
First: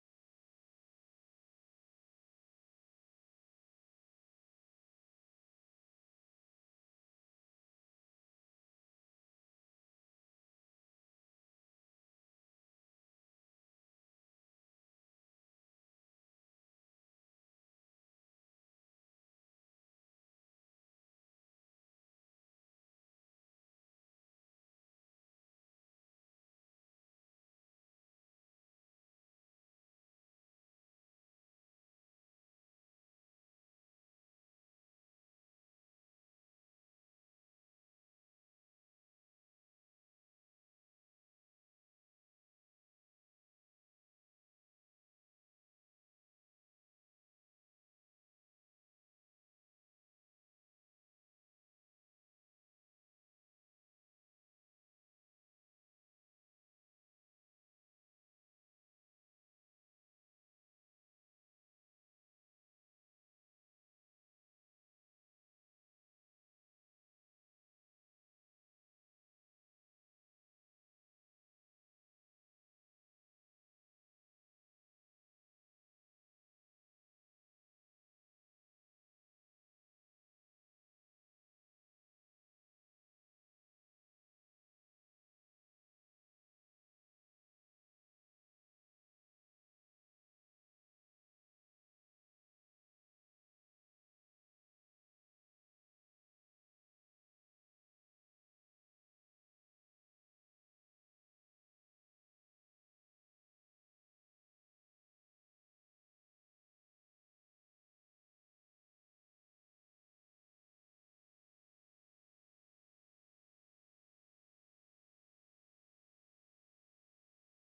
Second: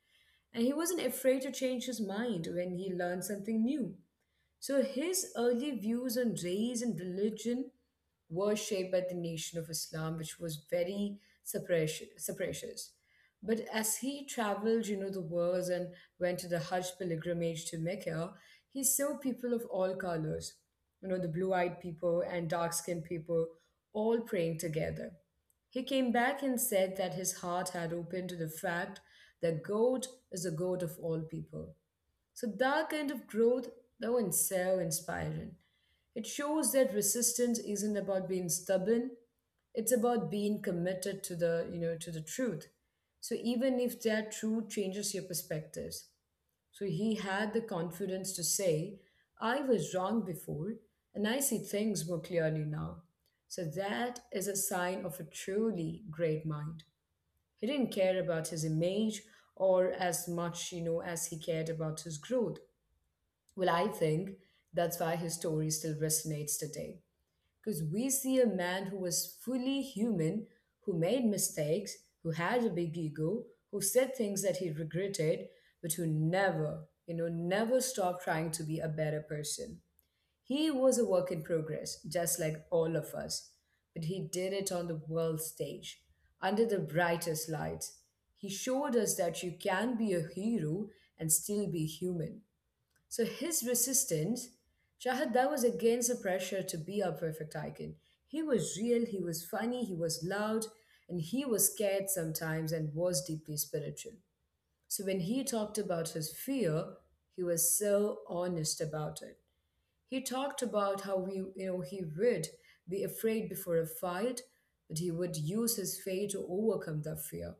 Speaker 1: and he wasn't afraid to change his mind when he learned something new. So his early views on race and religion were shaped by the Nation of Islam, which was very suppressive. But as he traveled, you know, the world and went to the Hajj pilgrimage to Mecca, he saw people of all colors, you know, the blue eyed people and dark skinned people all praying together. He came back and said that his heart had opened to the fact that God is the God of all people. So that kind of growth, that one's so inspiring. It shows that resistance isn't about being stubborn, it's about being committed to the, you know, to the truth. So even if that truth changes your perspectives. So he had the confidence to say, I was wrong before, and I see things more clearly now. So that is a sign of a truly great mind. He didn't care about his image or as much, you know, as he cared about his growth. Well, I think that's why his story still resonates today. Because we see a man who was fully human, who made mistakes, who had a big ego, who said things that he regretted, but who never, you know, never stopped trying to be a better person. He was a work in progress, just like all of us, but he did it on the world stage, under the brightest lights. He showed us that you can be a hero and still be human. So his resistance, Shahad, that was against the pressure to be a perfect icon. He was real, he was funny, he was loud, and he was scared sometimes and was deeply spiritual. So when he talked about his fear, he was so honest about it. He talked about how we, you know, he would be afraid before a fight, but he would use his faith to overcome that fear.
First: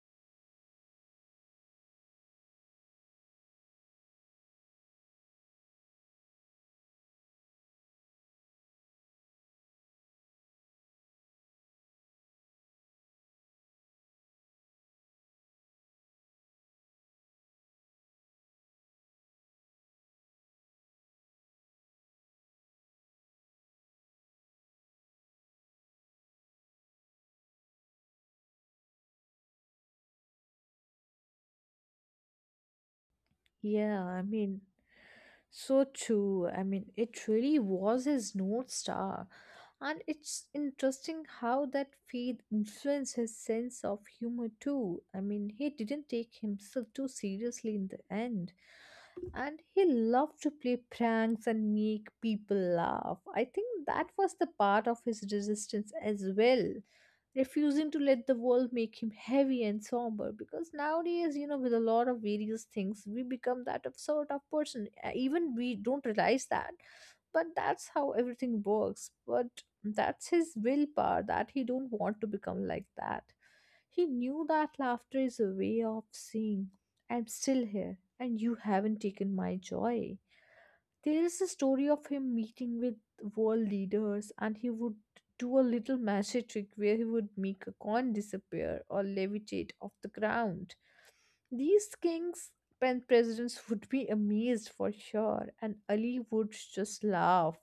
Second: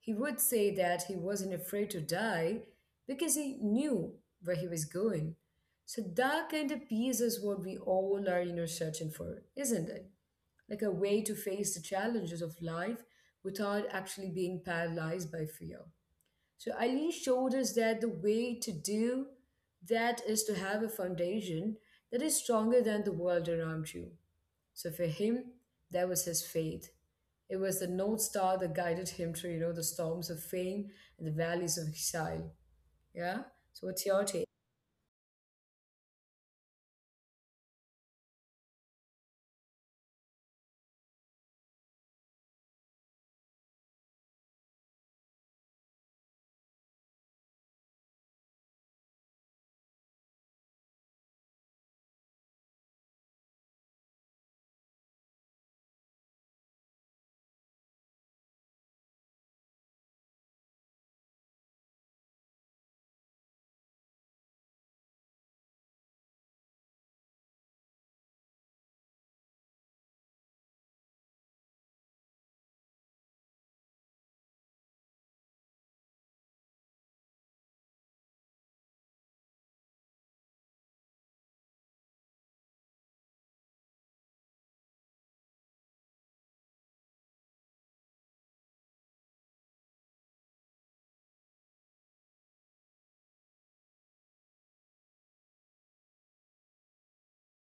Speaker 1: He would say that he wasn't afraid to die because he knew where he was going. So that kind of peace is what we all are, you know, searching for, isn't it? Like a way to face the challenges of life without actually being paralyzed by fear. So Ali showed us that the way to do that is to have a foundation that is stronger than the world around you. So for him, that was his fate. It was the North Star that guided him through, you know, the storms of fame and the valleys of exile. Yeah. So what's
Speaker 2: Yeah, I
Speaker 1: your take?
Speaker 2: mean. So true. I mean, it really was his North Star. And it's interesting how that faith influenced his sense of humor too. I mean, he didn't take himself too seriously in the end. And he loved to play pranks and make people laugh. I think that was the part of his resistance as well, refusing to let the world make him heavy and somber. Because nowadays, you know, with a lot of various things we become that of sort of person. Even we don't realize that, but that's how everything works. But that's his willpower, that he don't want to become like that. He knew that laughter is a way of saying, I'm still here and you haven't taken my joy. There is a story of him meeting with world leaders, and he would do a little magic trick where he would make a coin disappear or levitate off the ground. These kings and presidents would be amazed for sure, and Ali would just laugh.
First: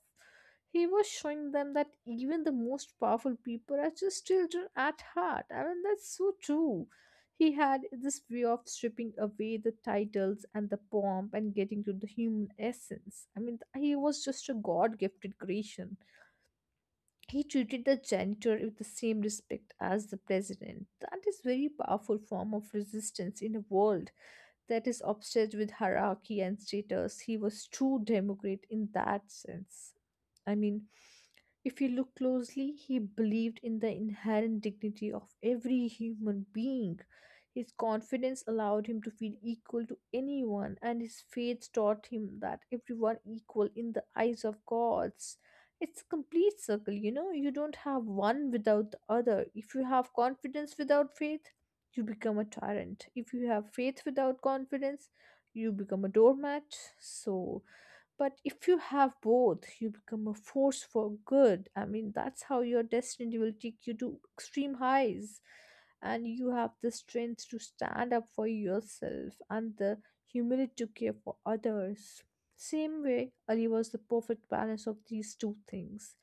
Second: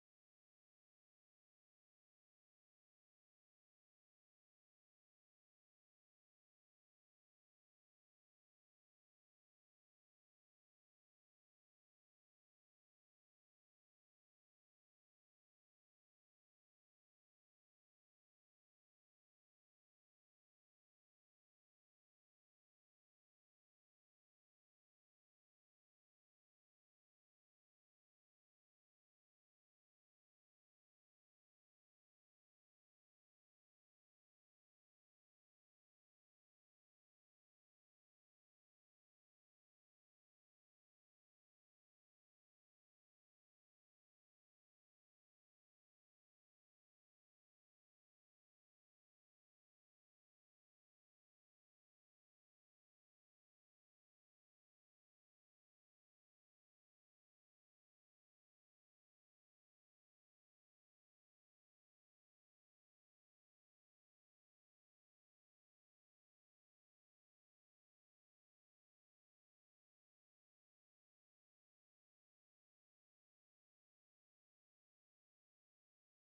Speaker 2: He was showing them that even the most powerful people are just children at heart. I mean, that's so true. He had this way of stripping away the titles and the pomp and getting to the human essence. I mean, he was just a God gifted creation. He treated the janitor with the same respect as the president. That is very powerful form of resistance in a world that is obsessed with hierarchy and status. He was true democrat in that sense. I mean, if you look closely, he believed in the inherent dignity of every human being. His confidence allowed him to feel equal to anyone, and his faith taught him that everyone equal in the eyes of gods. It's a complete circle, you know. You don't have one without the other. If you have confidence without faith, you become a tyrant. If you have faith without confidence, you become a doormat. So, but if you have both, you become a force for good. I mean, that's how your destiny will take you to extreme highs. And you have the strength to stand up for yourself and the humility to care for others. Same way, Ali was the perfect balance of these two things.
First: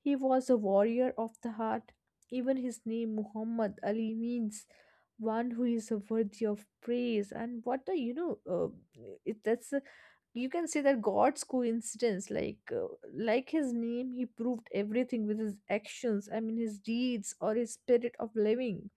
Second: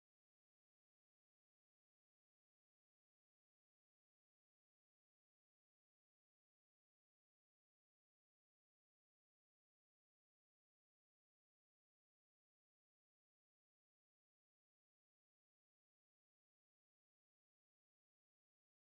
Speaker 2: He was a warrior of the heart. Even his name, Muhammad Ali, means one who is worthy of praise. And what a, you know, that's a, you can say that God's coincidence. Like his name, he proved everything with his actions. I mean, his deeds or his spirit of living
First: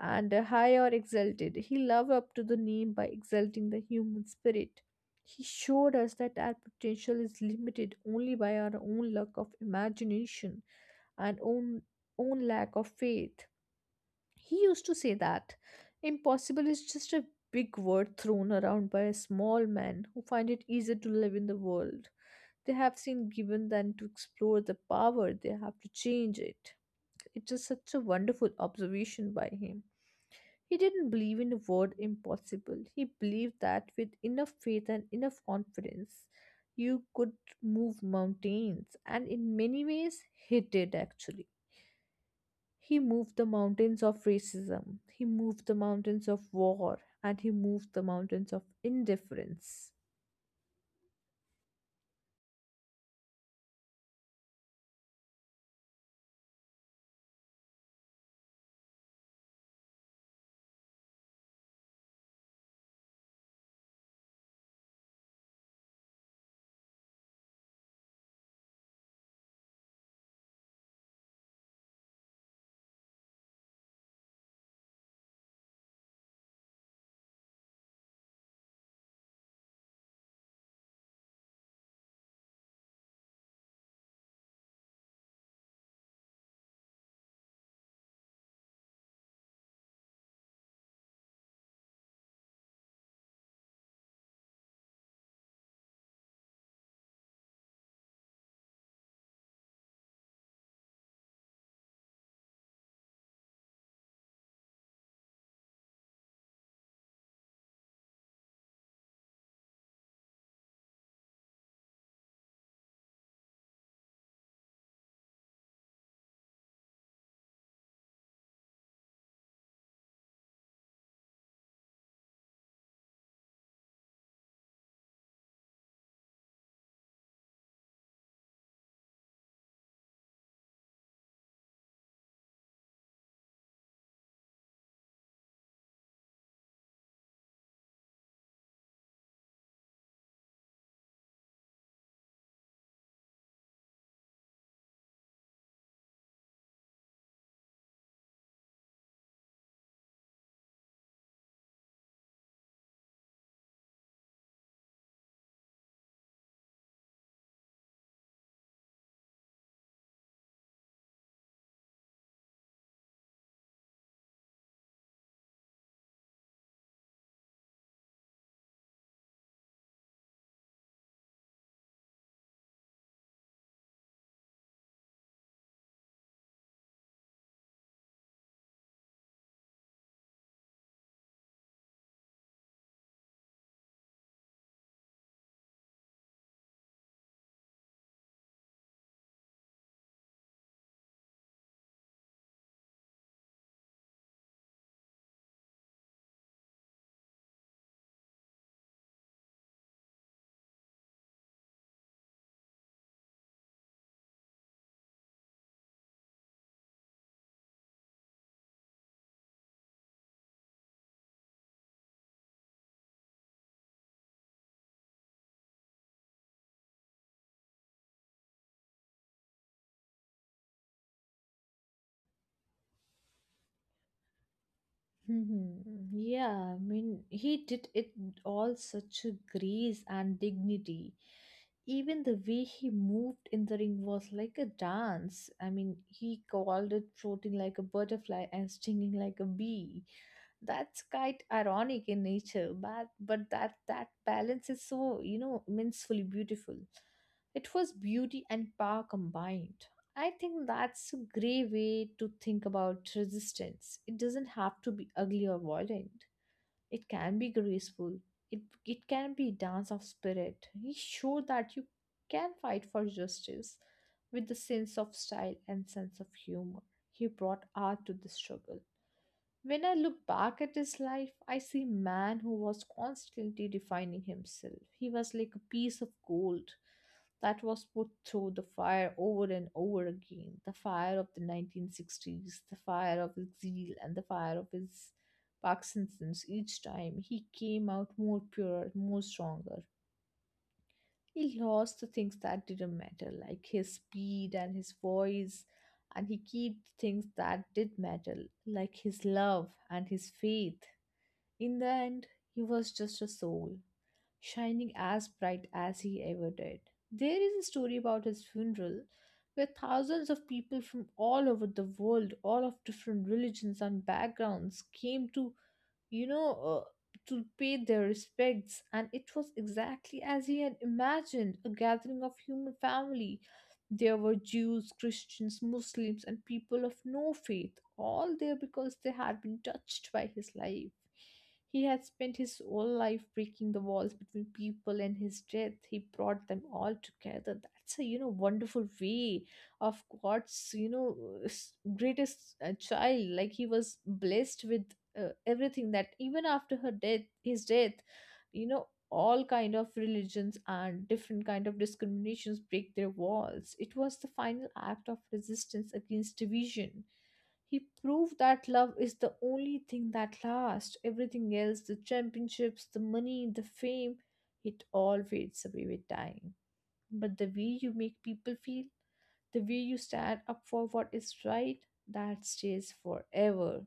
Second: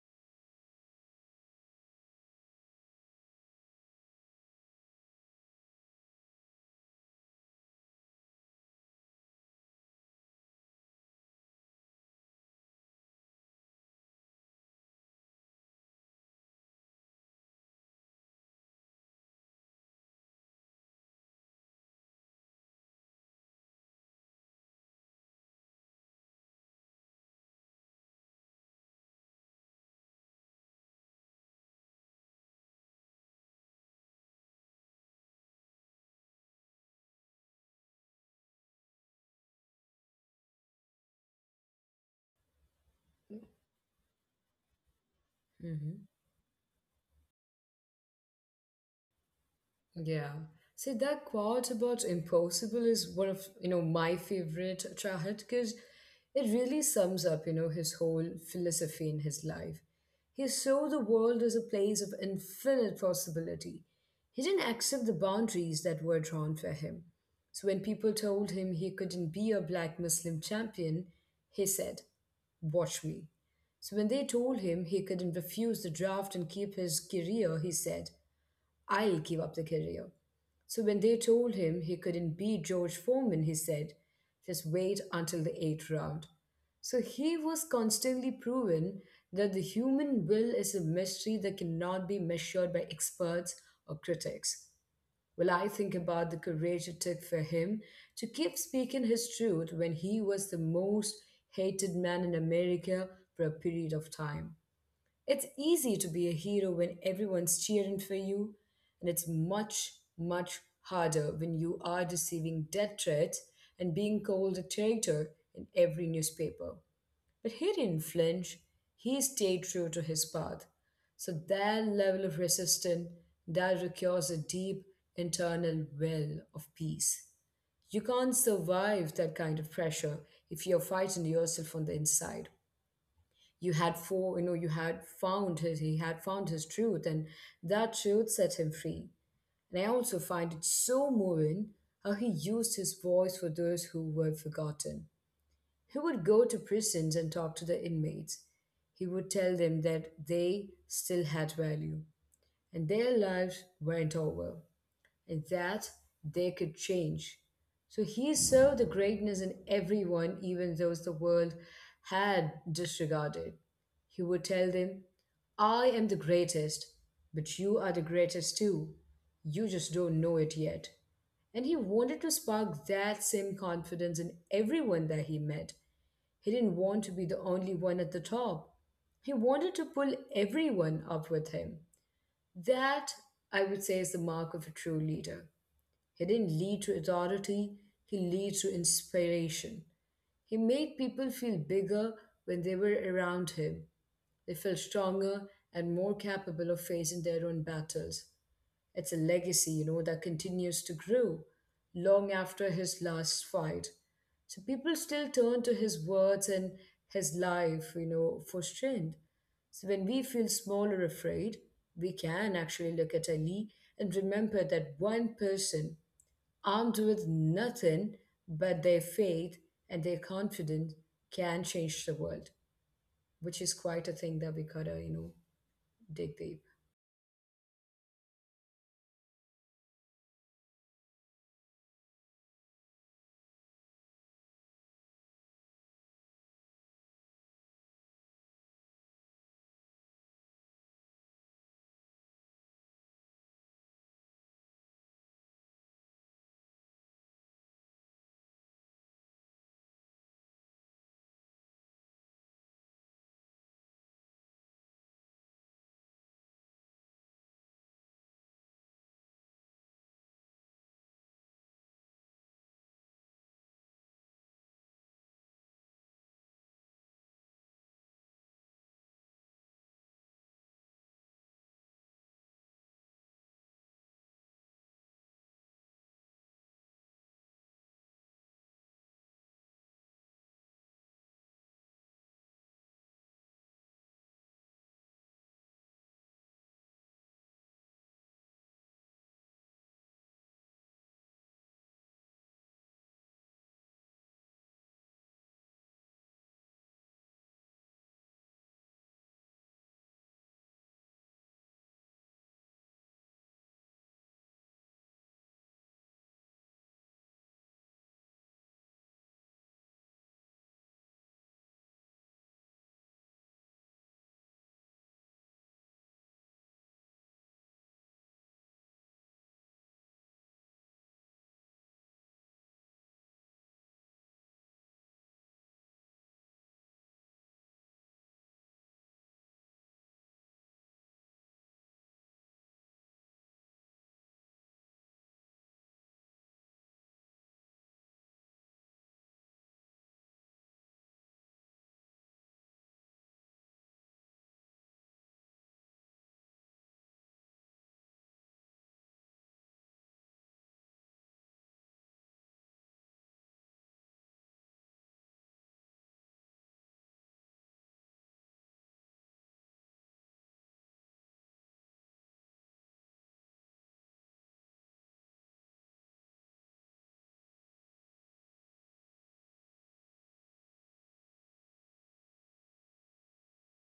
Speaker 2: and high or exalted. He loved up to the name by exalting the human spirit. He showed us that our potential is limited only by our own lack of imagination and own own lack of faith. He used to say that impossible is just a big word thrown around by a small men who find it easier to live in the world they have seen given than to explore the power they have to change it. It's just such a wonderful observation by him. He didn't believe in the word impossible. He believed that with enough faith and enough confidence, you could move mountains. And in many ways, he did actually. He moved the mountains of racism, he moved the
Speaker 1: Hmm.
Speaker 2: mountains of war, and he moved the mountains of indifference.
Speaker 1: Yeah. See, that quote about impossible is one of, you know, my favorite Chahat, because it really sums up, you know, his whole philosophy in his life. He saw the world as a place of infinite possibility. He didn't accept the boundaries that were drawn for him. So when people told him he couldn't be a black Muslim champion, he said, watch me. So when they told him he couldn't refuse the draft and keep his career, he said, I'll give up the career. So when they told him he couldn't beat George Foreman, he said, just wait until the eighth round. So he was constantly proven that the human will is a mystery that cannot be measured by experts or critics. Well, I think about the courage it took for him to keep speaking his truth when he was the most hated man in America for a period of time. It's easy to be a hero when everyone's cheering for you, and it's much, much harder when you are receiving death threats and being called a traitor in every newspaper. But he didn't flinch, he stayed true to his path. So that level of resistance, that requires a deep internal well of peace. You can't survive that kind of pressure if you're fighting yourself on the inside. You had for you know you had found his He had found his truth, and that truth set him free. And I also find it so moving how he used his voice for those who were forgotten. He would go to prisons and talk to the inmates. He would tell them that they still had value and their lives weren't over, that they could change. So he saw the greatness in everyone, even those the world had disregarded. He would tell them, I am the greatest, but you are the greatest too. You just don't know it yet. And he wanted to spark that same confidence in everyone that he met. He didn't want to be the only one at the top. He wanted to pull everyone up with him. That, I would say, is the mark of a true leader. He didn't lead to authority, he led to inspiration. He made people feel bigger when they were around him. They felt stronger and more capable of facing their own battles. It's a legacy, you know, that continues to grow long after his last fight. So people still turn to his words and his life, you know, for strength. So when we feel small or afraid, we can actually look at Ali and remember that one person armed with nothing but their faith and their confidence can change the world, which is quite a thing that we gotta, you know,
Speaker 2: Mhm.
Speaker 1: dig deep.
Speaker 2: Yeah, I mean, he did it all such a grace and dignity. Even the way he moved in the ring was like a dance. I mean, he called it floating like a butterfly and stinging like a bee. That's quite ironic in nature, but that balance is so, you know, immensely beautiful. It was beauty and power combined. I think that's a grey way to think about resistance. It doesn't have to be ugly or violent. It can be graceful. It can be dance of spirit. You show that you can fight for justice with the sense of style and sense of humor. He brought art to the struggle. When I look back at his life, I see a man who was constantly defining himself. He was like a piece of gold that was put through the fire over and over again, the fire of the 1960s, the fire of his zeal, and the fire of his Parkinson's. Each time he came out more pure, more stronger. He lost the things that didn't matter, like his speed and his voice, and he kept the things that did matter, like his love and his faith. In the end, he was just a soul, shining as bright as he ever did. There is a story about his funeral where thousands of people from all over the world, all of different religions and backgrounds, came to you know, uh, to pay their respects, and it was exactly as he had imagined a gathering of human family. There were Jews, Christians, Muslims, and people of no faith, all there because they had been touched by his life. He had spent his whole life breaking the walls between people, and his death, he brought them all together. That's a, you know, wonderful way of God's, you know, greatest child. Like he was blessed with everything, that even after her death, his death, you know, all kind of religions and different kind of discriminations break their walls. It was the final act of resistance against division. He proved that love is the only thing that lasts. Everything else, the championships, the money, the fame, it all fades away with time. But the way you make people feel, the way you stand up for what is right, that stays forever.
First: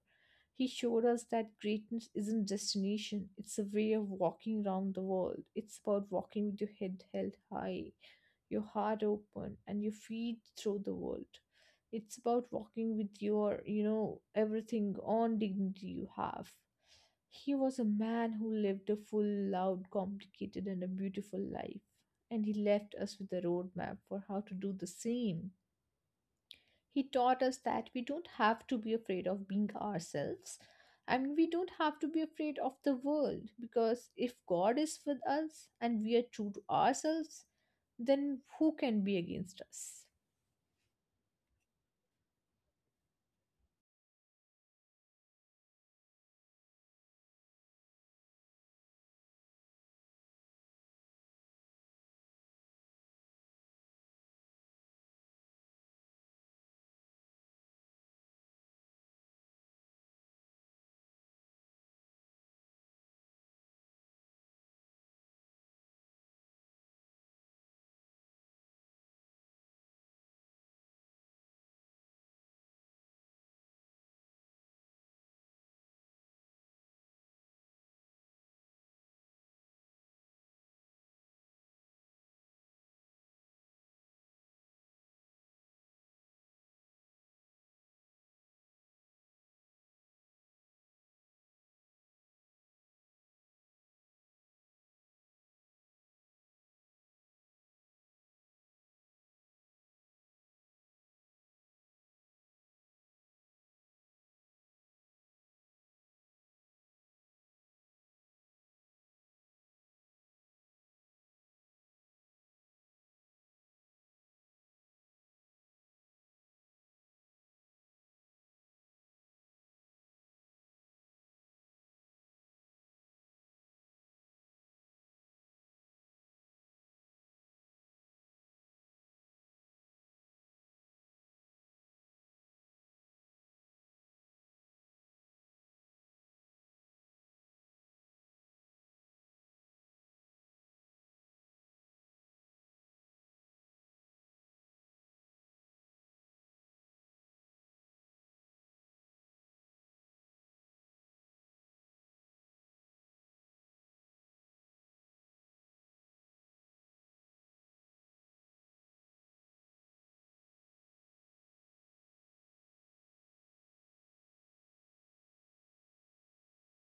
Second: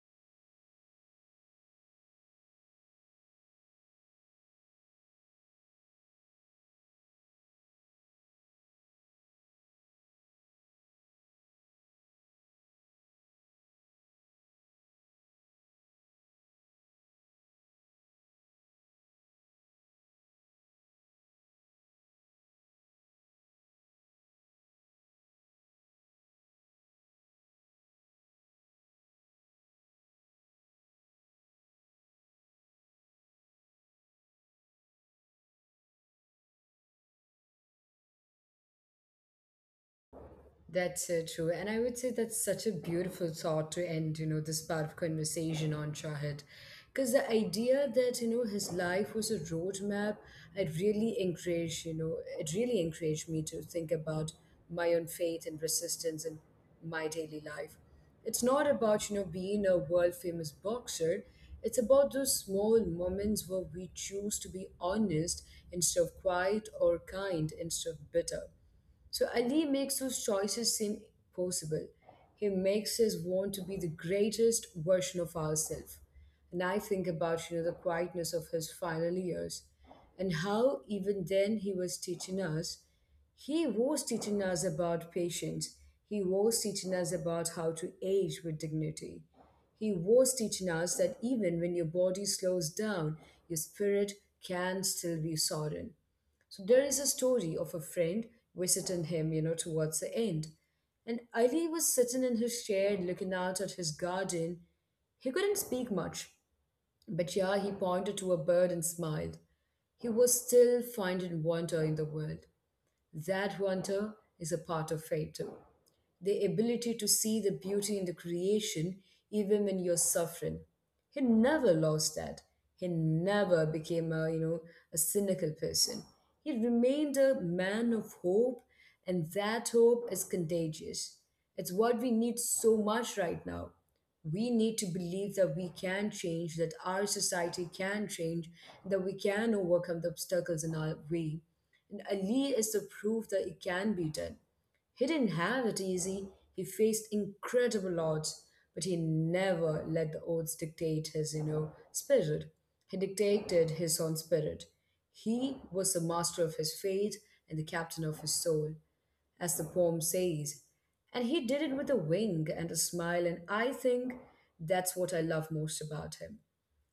Speaker 2: He showed us that greatness isn't destination, it's a way of walking around the world. It's about walking with your head held high, your heart open, and your feet through the world. It's about walking with your, you know, everything on dignity you have. He was a man who lived a full, loud, complicated, and a beautiful life, and he left us with a roadmap for how to do the same. He taught us that we don't have to be afraid of being ourselves and we don't have to be afraid of the world, because if God is with us and we are true to ourselves, then who can be against us?
Speaker 1: That's so true. And I would say that's such a beautiful thought to end, you know, this part of conversation on, Shahid. Because the idea that, you know, his life was a roadmap, it really encouraged, you know, it really encouraged me to think about my own faith and resistance in my daily life. It's not about, you know, being a world famous boxer. It's about those small moments where we choose to be honest instead of quiet, or kind instead of bitter. So Ali makes those choices seem possible. He makes us want to be the greatest version of ourselves. And I think about, you know, the quietness of his final years and how even then he was teaching us, he was teaching us about patience. He was teaching us about how to age with dignity. He was teaching us that even when your body slows down, your spirit can still be soaring. So there is a story of a friend visiting him, you know, towards the end. And Ali was sitting in his chair looking out at his garden. He couldn't speak much, but yeah, he pointed to a bird and smiled. He was still finding wonder in the world. That wonder is a part of fate too, the ability to see the beauty in the creation even when you're suffering. He never lost that. He never became a, you know, a cynical person. He remained a man of hope, and that hope is contagious. It's what we need so much right now. We need to believe that we can change, that our society can change, that we can overcome the obstacles in our way. And Ali is the proof that it can be done. He didn't have it easy. He faced incredible odds, but he never let the odds dictate his, you know, spirit. He dictated his own spirit. He was the master of his fate and the captain of his soul, as the poem says. And he did it with a wink and a smile, and I think that's what I love most about him.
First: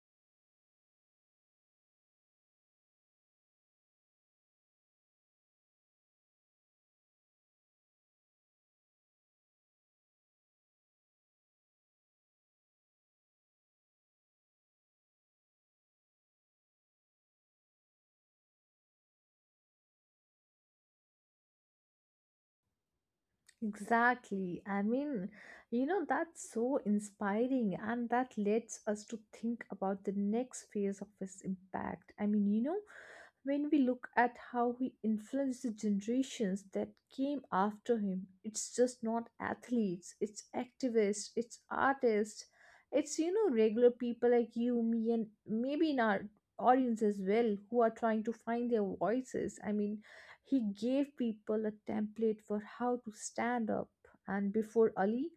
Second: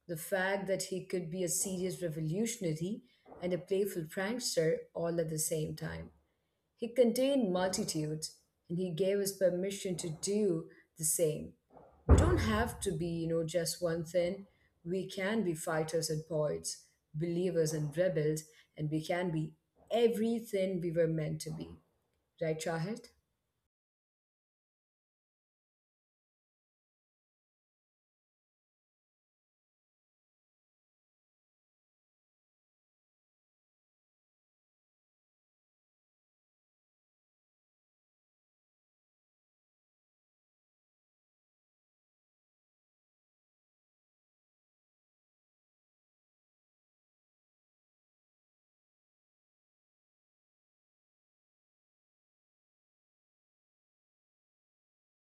Speaker 1: The fact that he could be a serious revolutionary and a playful prankster all at the same time. He contained multitudes, and he gave us permission to do the same. We don't have to be, you know, just one thing. We can be fighters and poets, believers and rebels, and we can be everything we were meant to be. Right, Shahid?
Speaker 2: Exactly. I mean, you know, that's so inspiring, and that lets us to think about the next phase of his impact. I mean, you know, when we look at how he influenced the generations that came after him, it's just not athletes, it's activists, it's artists, it's, you know, regular people like you, me, and maybe in our audience as well who are trying to find their voices. I mean, he gave people a template for how to stand up, and before Ali,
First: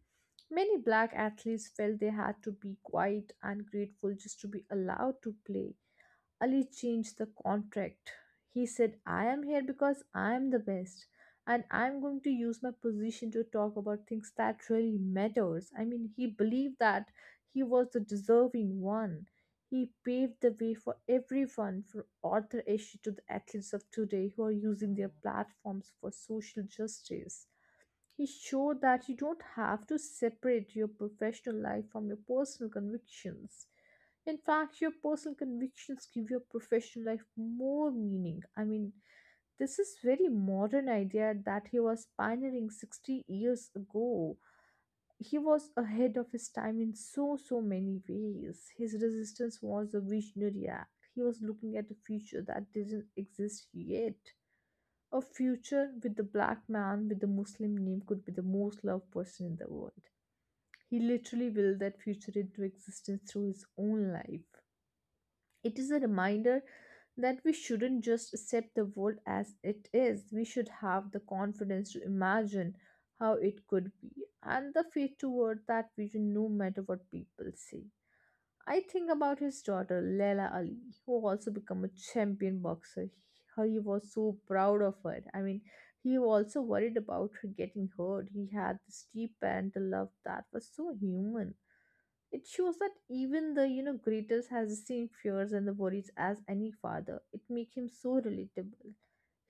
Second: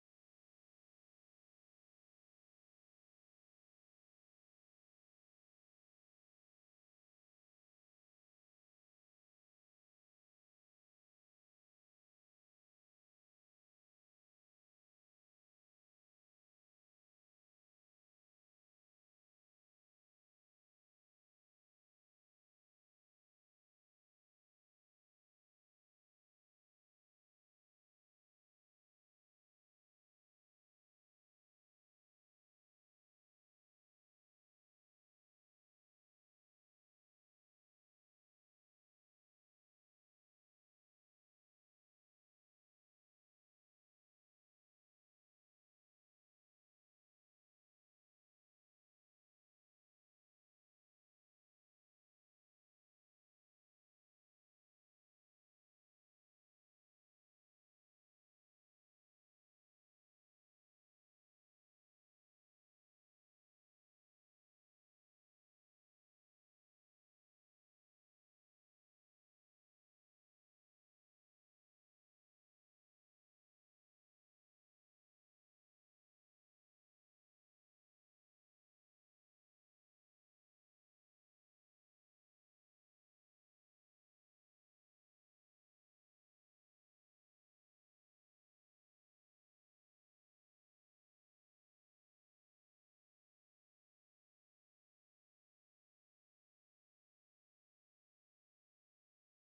Speaker 2: many black athletes felt they had to be quiet and grateful just to be allowed to play. Ali changed the contract. He said, I am here because I am the best and I am going to use my position to talk about things that really matters. I mean, he believed that he was the deserving one. He paved the way for everyone, from author issue to the athletes of today who are using their platforms for social justice. He showed that you don't have to separate your professional life from your personal convictions. In fact, your personal convictions give your professional life more meaning. I mean, this is very modern idea that he was pioneering 60 years ago. He was ahead of his time in so so many ways. His resistance was a visionary act. He was looking at a future that didn't exist yet. A future with the black man with the Muslim name could be the most loved person in the world. He literally willed that future into existence through his own life. It is a reminder that we shouldn't just accept the world as it is. We should have the confidence to imagine how it could be and the faith toward that vision no matter what people say. I think about his daughter Leila Ali, who also became a champion boxer. He was so proud of her. I mean, he also worried about her getting hurt. He had this deep parental love that was so human. It shows that even the, you know, greatest has the same fears and the worries as any father. It makes him so relatable.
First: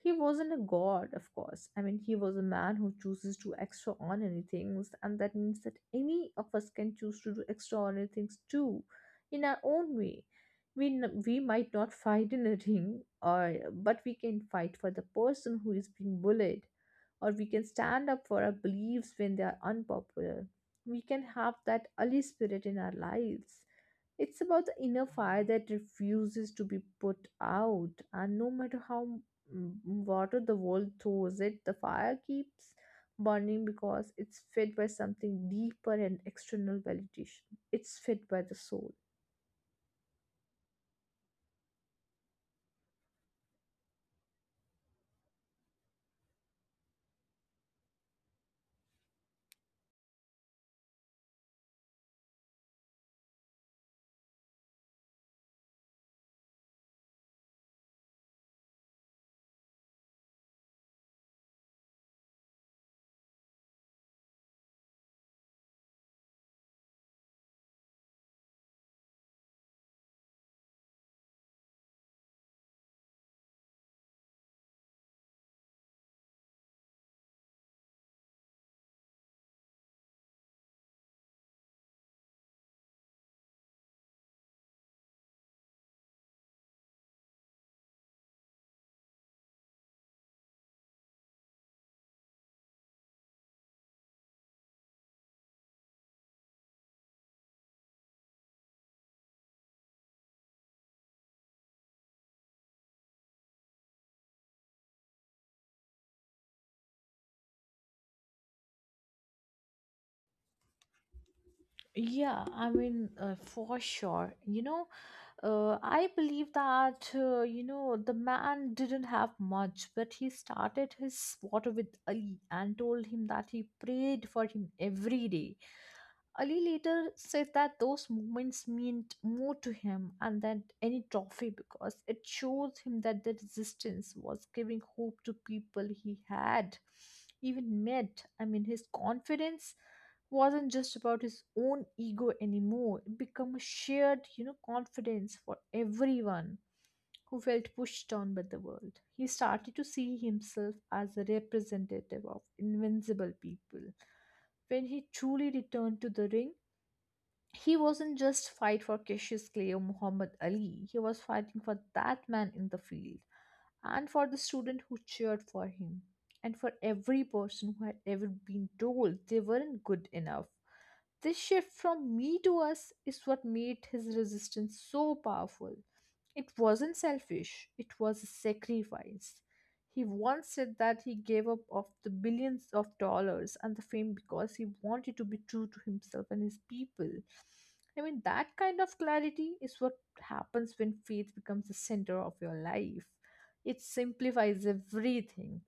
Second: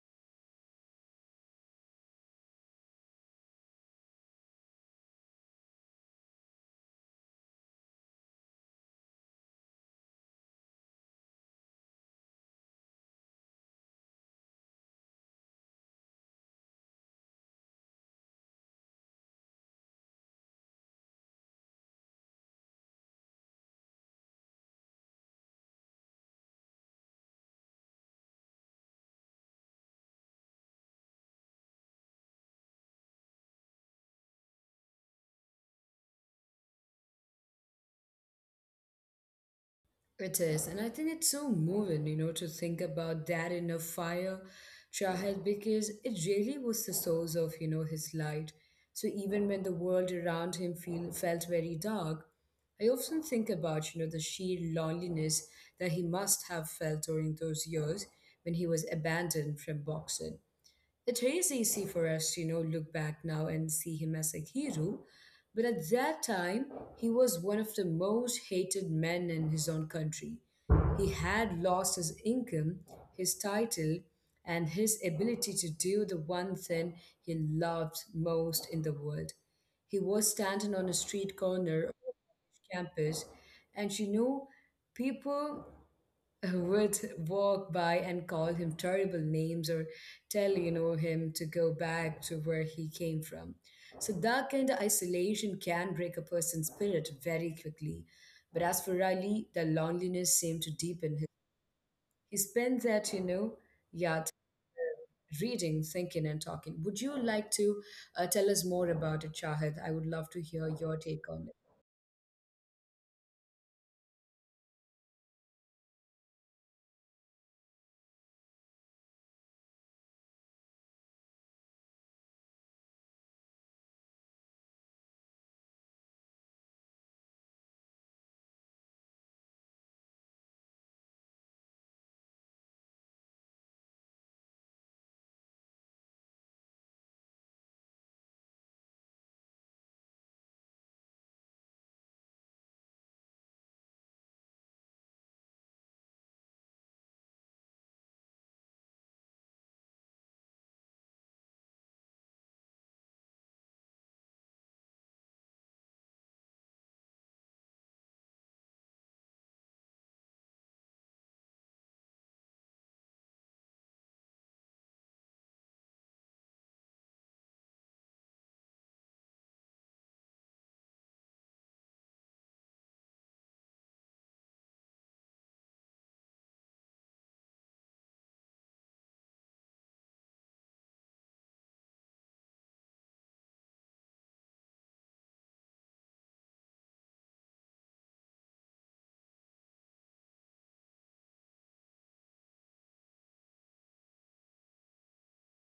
Speaker 2: He wasn't a god, of course. I mean, he was a man who chooses to do extraordinary things, and that means that any of us can choose to do extraordinary things too, in our own way. We might not fight in a <laughs> ring, or but we can fight for the person who is being bullied, or we can stand up for our beliefs when they are unpopular. We can have that Ali spirit in our lives. It's about the inner fire that refuses to be put out, and no matter how water the world throws it, the fire keeps burning because it's fed by something deeper and external validation. It's fed by the soul.
Speaker 1: It is, and I think it's so moving, you know, to think about that in a fire, Shahid, because it really was the source of, you know, his light. So even when the world around him felt very dark, I often think about, you know, the sheer loneliness that he must have felt during those years when he was abandoned from boxing. It is easy for us to, you know, look back now and see him as a hero, but at that time, he was one of the most hated men in his own country. He had lost his income, his title, and his ability to do the one thing he loved most in the world. He was standing on a street corner of a college campus, and, you know, people who would walk by and call him terrible names or tell, you know, him to go back to where he came from. So that kind of isolation can break a person's spirit very quickly, but as for Riley, the loneliness seemed to deepen his. He spent that, you know, yet reading, thinking, and talking. Would you like to tell us more about it, Shahid? I would love to hear your take on
Speaker 2: Yeah, I mean, for sure. You know, I believe that, you know, the man didn't have much, but he started his water with Ali and told him that he prayed for him every day. Ali later says that those moments meant more to him and than any trophy because it shows him that the resistance was giving hope to people he had even met. His confidence wasn't just about his own ego anymore. It became a shared, confidence for everyone who felt pushed down by the world. He started to see himself as a representative of invincible people. When he truly returned to the ring, he wasn't just fight for Cassius Clay or Muhammad Ali. He was fighting for that man in the field, and for the student who cheered for him, and for every person who had ever been told they weren't good enough. This shift from me to us is what made his resistance so powerful. It wasn't selfish, it was a sacrifice. He once said that he gave up of the billions of dollars and the fame because he wanted to be true to himself and his people. I mean, that kind of clarity is what happens when faith becomes the center of your life. It simplifies everything.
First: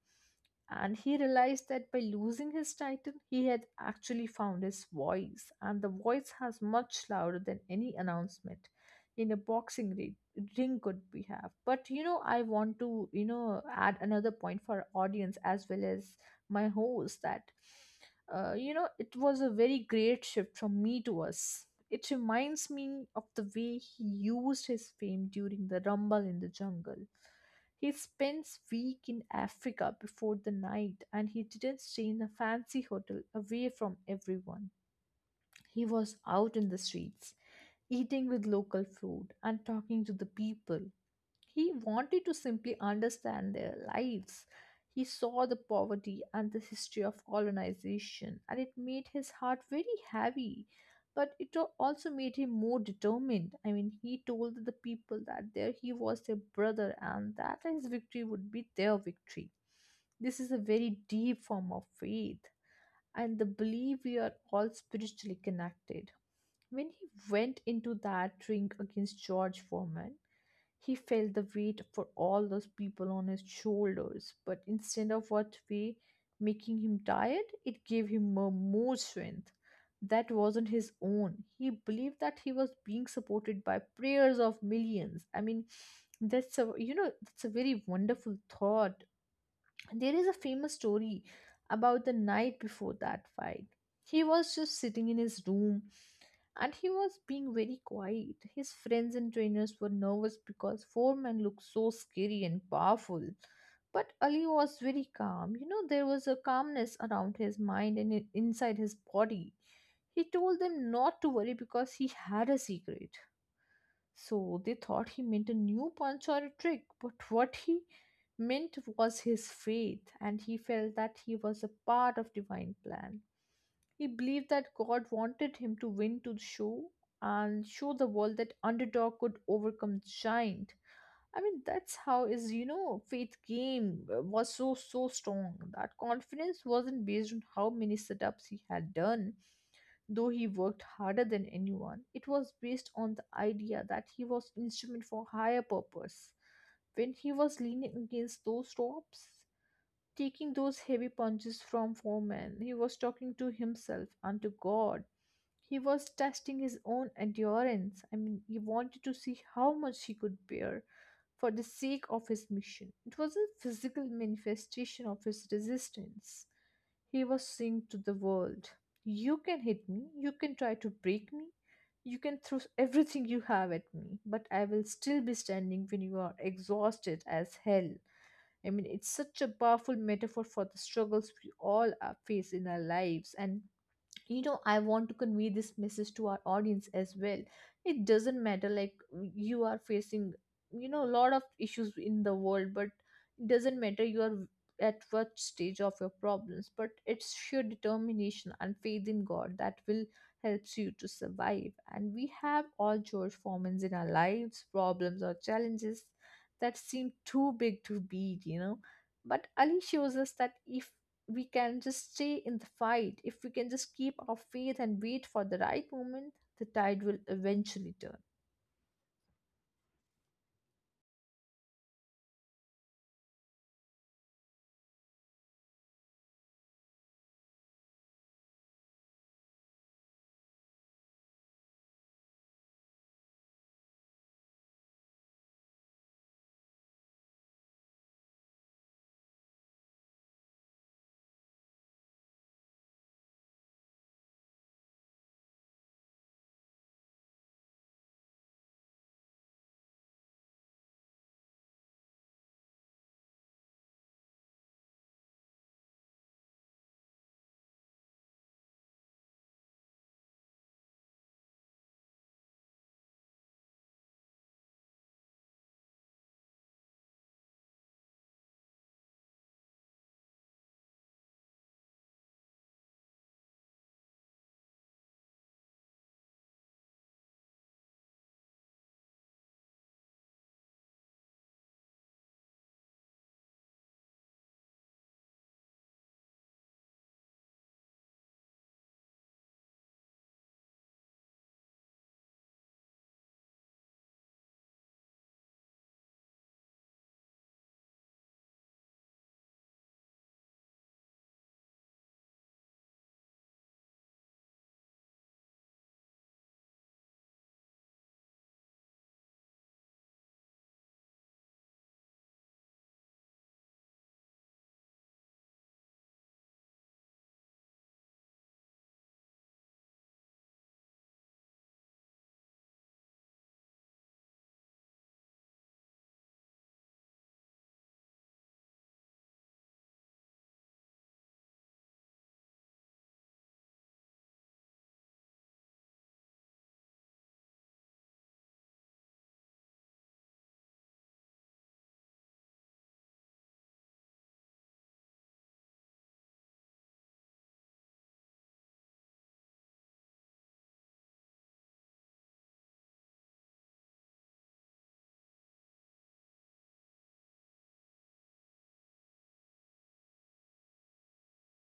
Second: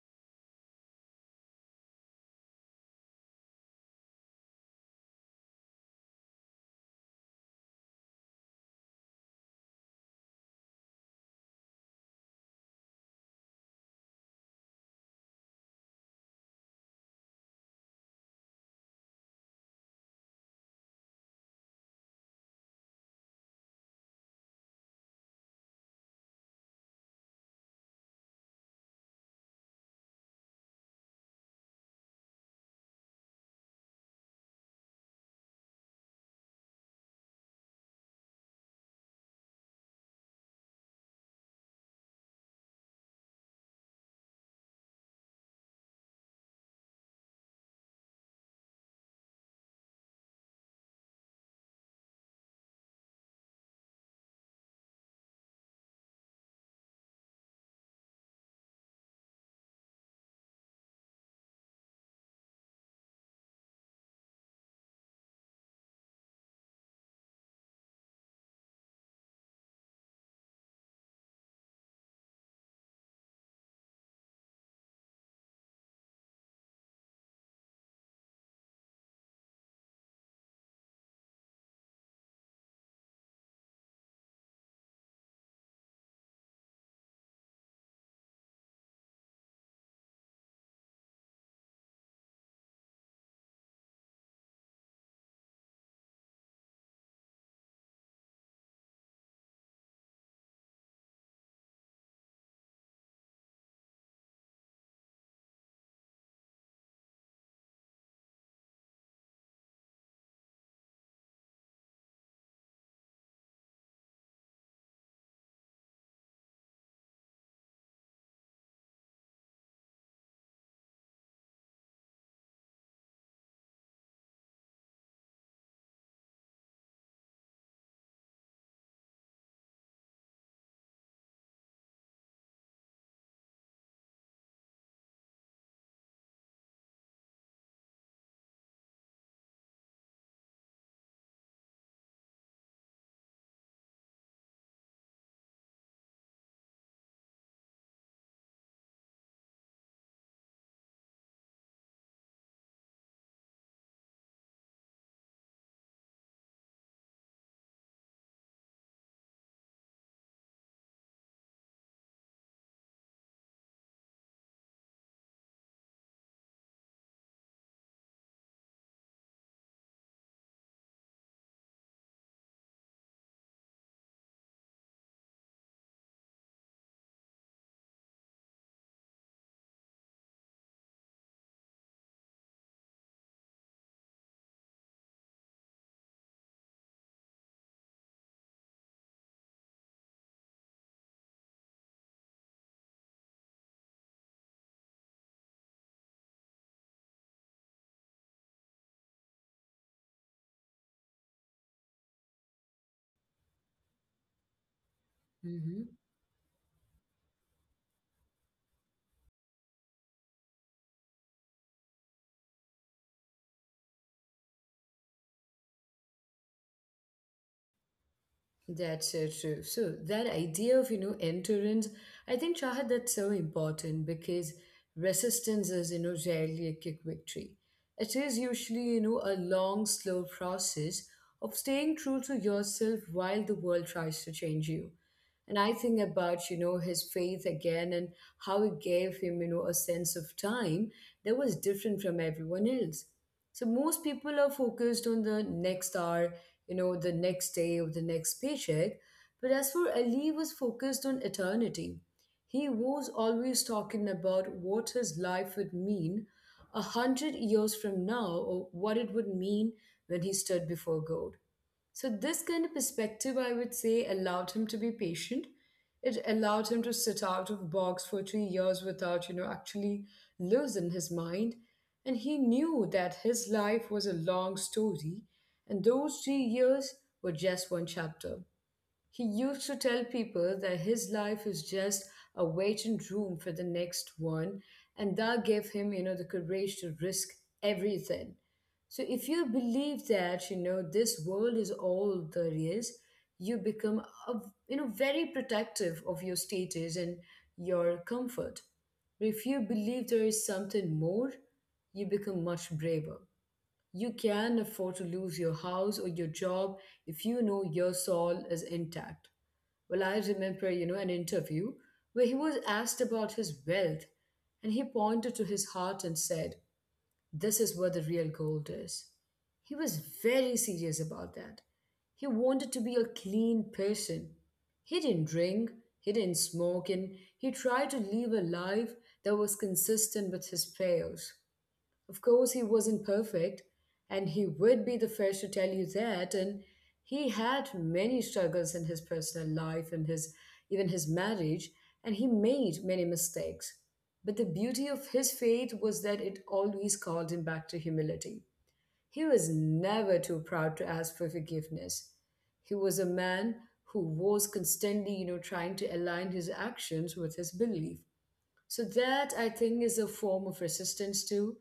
Speaker 2: And he realized that by losing his title, he had actually found his voice. And the voice has much louder than any announcement in a boxing ring drink could we have. But I want to, add another point for our audience as well as my host, that it was a very great shift from me to us. It reminds me of the way he used his fame during the Rumble in the Jungle. He spends week in Africa before the night, and he didn't stay in a fancy hotel away from everyone. He was out in the streets, eating with local food and talking to the people. He wanted to simply understand their lives. He saw the poverty and the history of colonization, and it made his heart very heavy. But also made him more determined. I mean, he told the people that there he was their brother and that his victory would be their victory. This is a very deep form of faith and the belief we are all spiritually connected. When he went into that ring against George Foreman, he felt the weight for all those people on his shoulders, but instead of what way making him tired, it gave him more strength. That wasn't his own. He believed that he was being supported by prayers of millions. I mean, that's a very wonderful thought. There is a famous story about the night before that fight. He was just sitting in his room and he was being very quiet. His friends and trainers were nervous because Foreman looked so scary and powerful. But Ali was very calm. You know, there was a calmness around his mind and inside his body. He told them not to worry because he had a secret. So they thought he meant a new punch or a trick, but what he meant was his faith, and he felt that he was a part of divine plan. He believed that God wanted him to win to show and show the world that underdog could overcome giant. I mean, that's how his, faith game was so, so strong. That confidence wasn't based on how many setups he had done, though he worked harder than anyone. It was based on the idea that he was instrument for higher purpose. When he was leaning against those ropes, taking those heavy punches from foremen, he was talking to himself and to God. He was testing his own endurance. I mean, he wanted to see how much he could bear for the sake of his mission. It was a physical manifestation of his resistance. He was saying to the world, "You can hit me, you can try to break me, you can throw everything you have at me, but I will still be standing when you are exhausted as hell." I mean, it's such a powerful metaphor for the struggles we all face in our lives. And I want to convey this message to our audience as well. It doesn't matter like you are facing, a lot of issues in the world, but it doesn't matter you are at what stage of your problems, but it's sheer determination and faith in God that will helps you to survive. And we have all George Formans in our lives, problems or
Speaker 1: it. Hmm.
Speaker 2: challenges that seem too big to beat, but Ali shows us that if we can just stay in the fight, if we can just keep our faith and wait for the right moment, the tide will eventually turn.
Speaker 1: That's so true. So that idea of, you know, endurance, I think, Shahad, that's so important because resistance is, you know, rarely a quick victory. It is usually, you know, a long, slow process of staying true to yourself while the world tries to change you. And I think about, you know, his faith again and how it gave him, you know, a sense of time that was different from everyone else. So most people are focused on the next hour, you know, the next day or the next paycheck. But as for Ali, was focused on eternity. He was always talking about what his life would mean 100 years from now or what it would mean when he stood before God. So, this kind of perspective, I would say, allowed him to be patient. It allowed him to sit out of box for 3 years without, you know, actually losing his mind. And he knew that his life was a long story, and those 3 years were just one chapter. He used to tell people that his life is just a waiting room for the next one, and that gave him, you know, the courage to risk everything. So if you believe that, you know, this world is all there is, you become, a, you know, very protective of your status and your comfort. But if you believe there is something more, you become much braver. You can afford to lose your house or your job if you know your soul is intact. Well, I remember, you know, an interview where he was asked about his wealth and he pointed to his heart and said, this is where the real gold is. He was very serious about that. He wanted to be a clean person. He didn't drink, he didn't smoke, and he tried to live a life that was consistent with his prayers. Of course, he wasn't perfect, and he would be the first to tell you that. And he had many struggles in his personal life and his, even his marriage, and he made many mistakes. But the beauty of his faith was that it always called him back to humility. He was never too proud to ask for forgiveness. He was a man who was constantly, you know, trying to align his actions with his belief. So that, I think, is a form of resistance too,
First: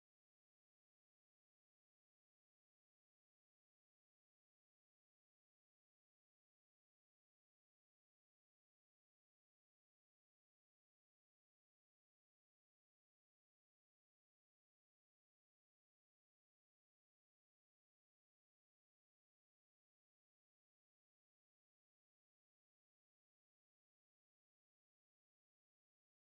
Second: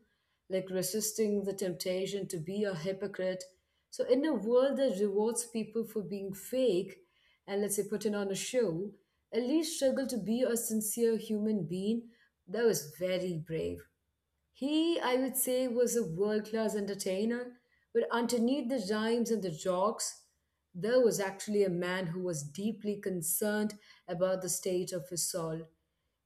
Speaker 1: like resisting the temptation to be a hypocrite. So in a world that rewards people for being fake and, let's say, putting on a show, at least struggle to be a sincere human being. That was very brave. He, I would say, was a world class entertainer, but underneath the rhymes and the jokes, there was actually a man who was deeply concerned about the state of his soul.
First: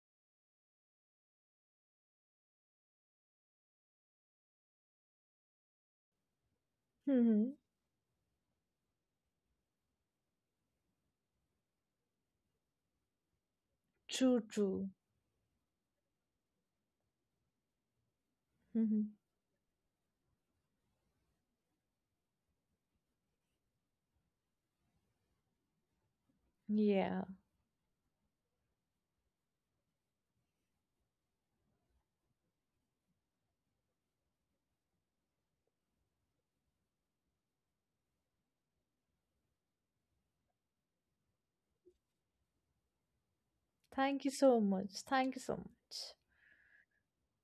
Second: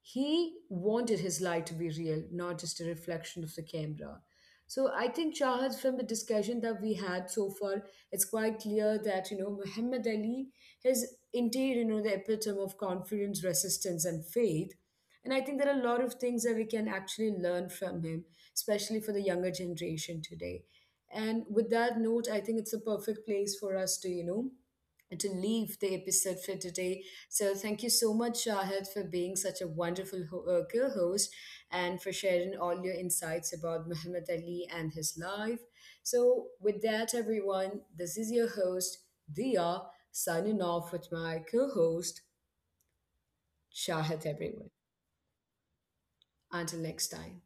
Speaker 1: He wanted his life to be real, not just a reflection of the camera. So I think, Shahad, from the discussion that we had so
Speaker 2: Hmm.
Speaker 1: far, it's quite clear that, you know, Muhammad Ali is indeed, you know, the epitome of confidence, resistance, and
Speaker 2: True,
Speaker 1: faith.
Speaker 2: true.
Speaker 1: And I think there are a lot of things that we can actually learn from him, especially for
Speaker 2: Hmm.
Speaker 1: the younger generation today. And with that note, I think it's a perfect place for us to, you know, to leave the episode for today.
Speaker 2: Yeah.
Speaker 1: So thank you so much, Shahid, for being such a wonderful co-host and for sharing all your insights about Muhammad Ali and his life. So with that, everyone, this is your host, Dia, signing off with my co-host, Shahid,
Speaker 2: Thank you so
Speaker 1: everyone.
Speaker 2: much. Thank you so much.
Speaker 1: Until next time.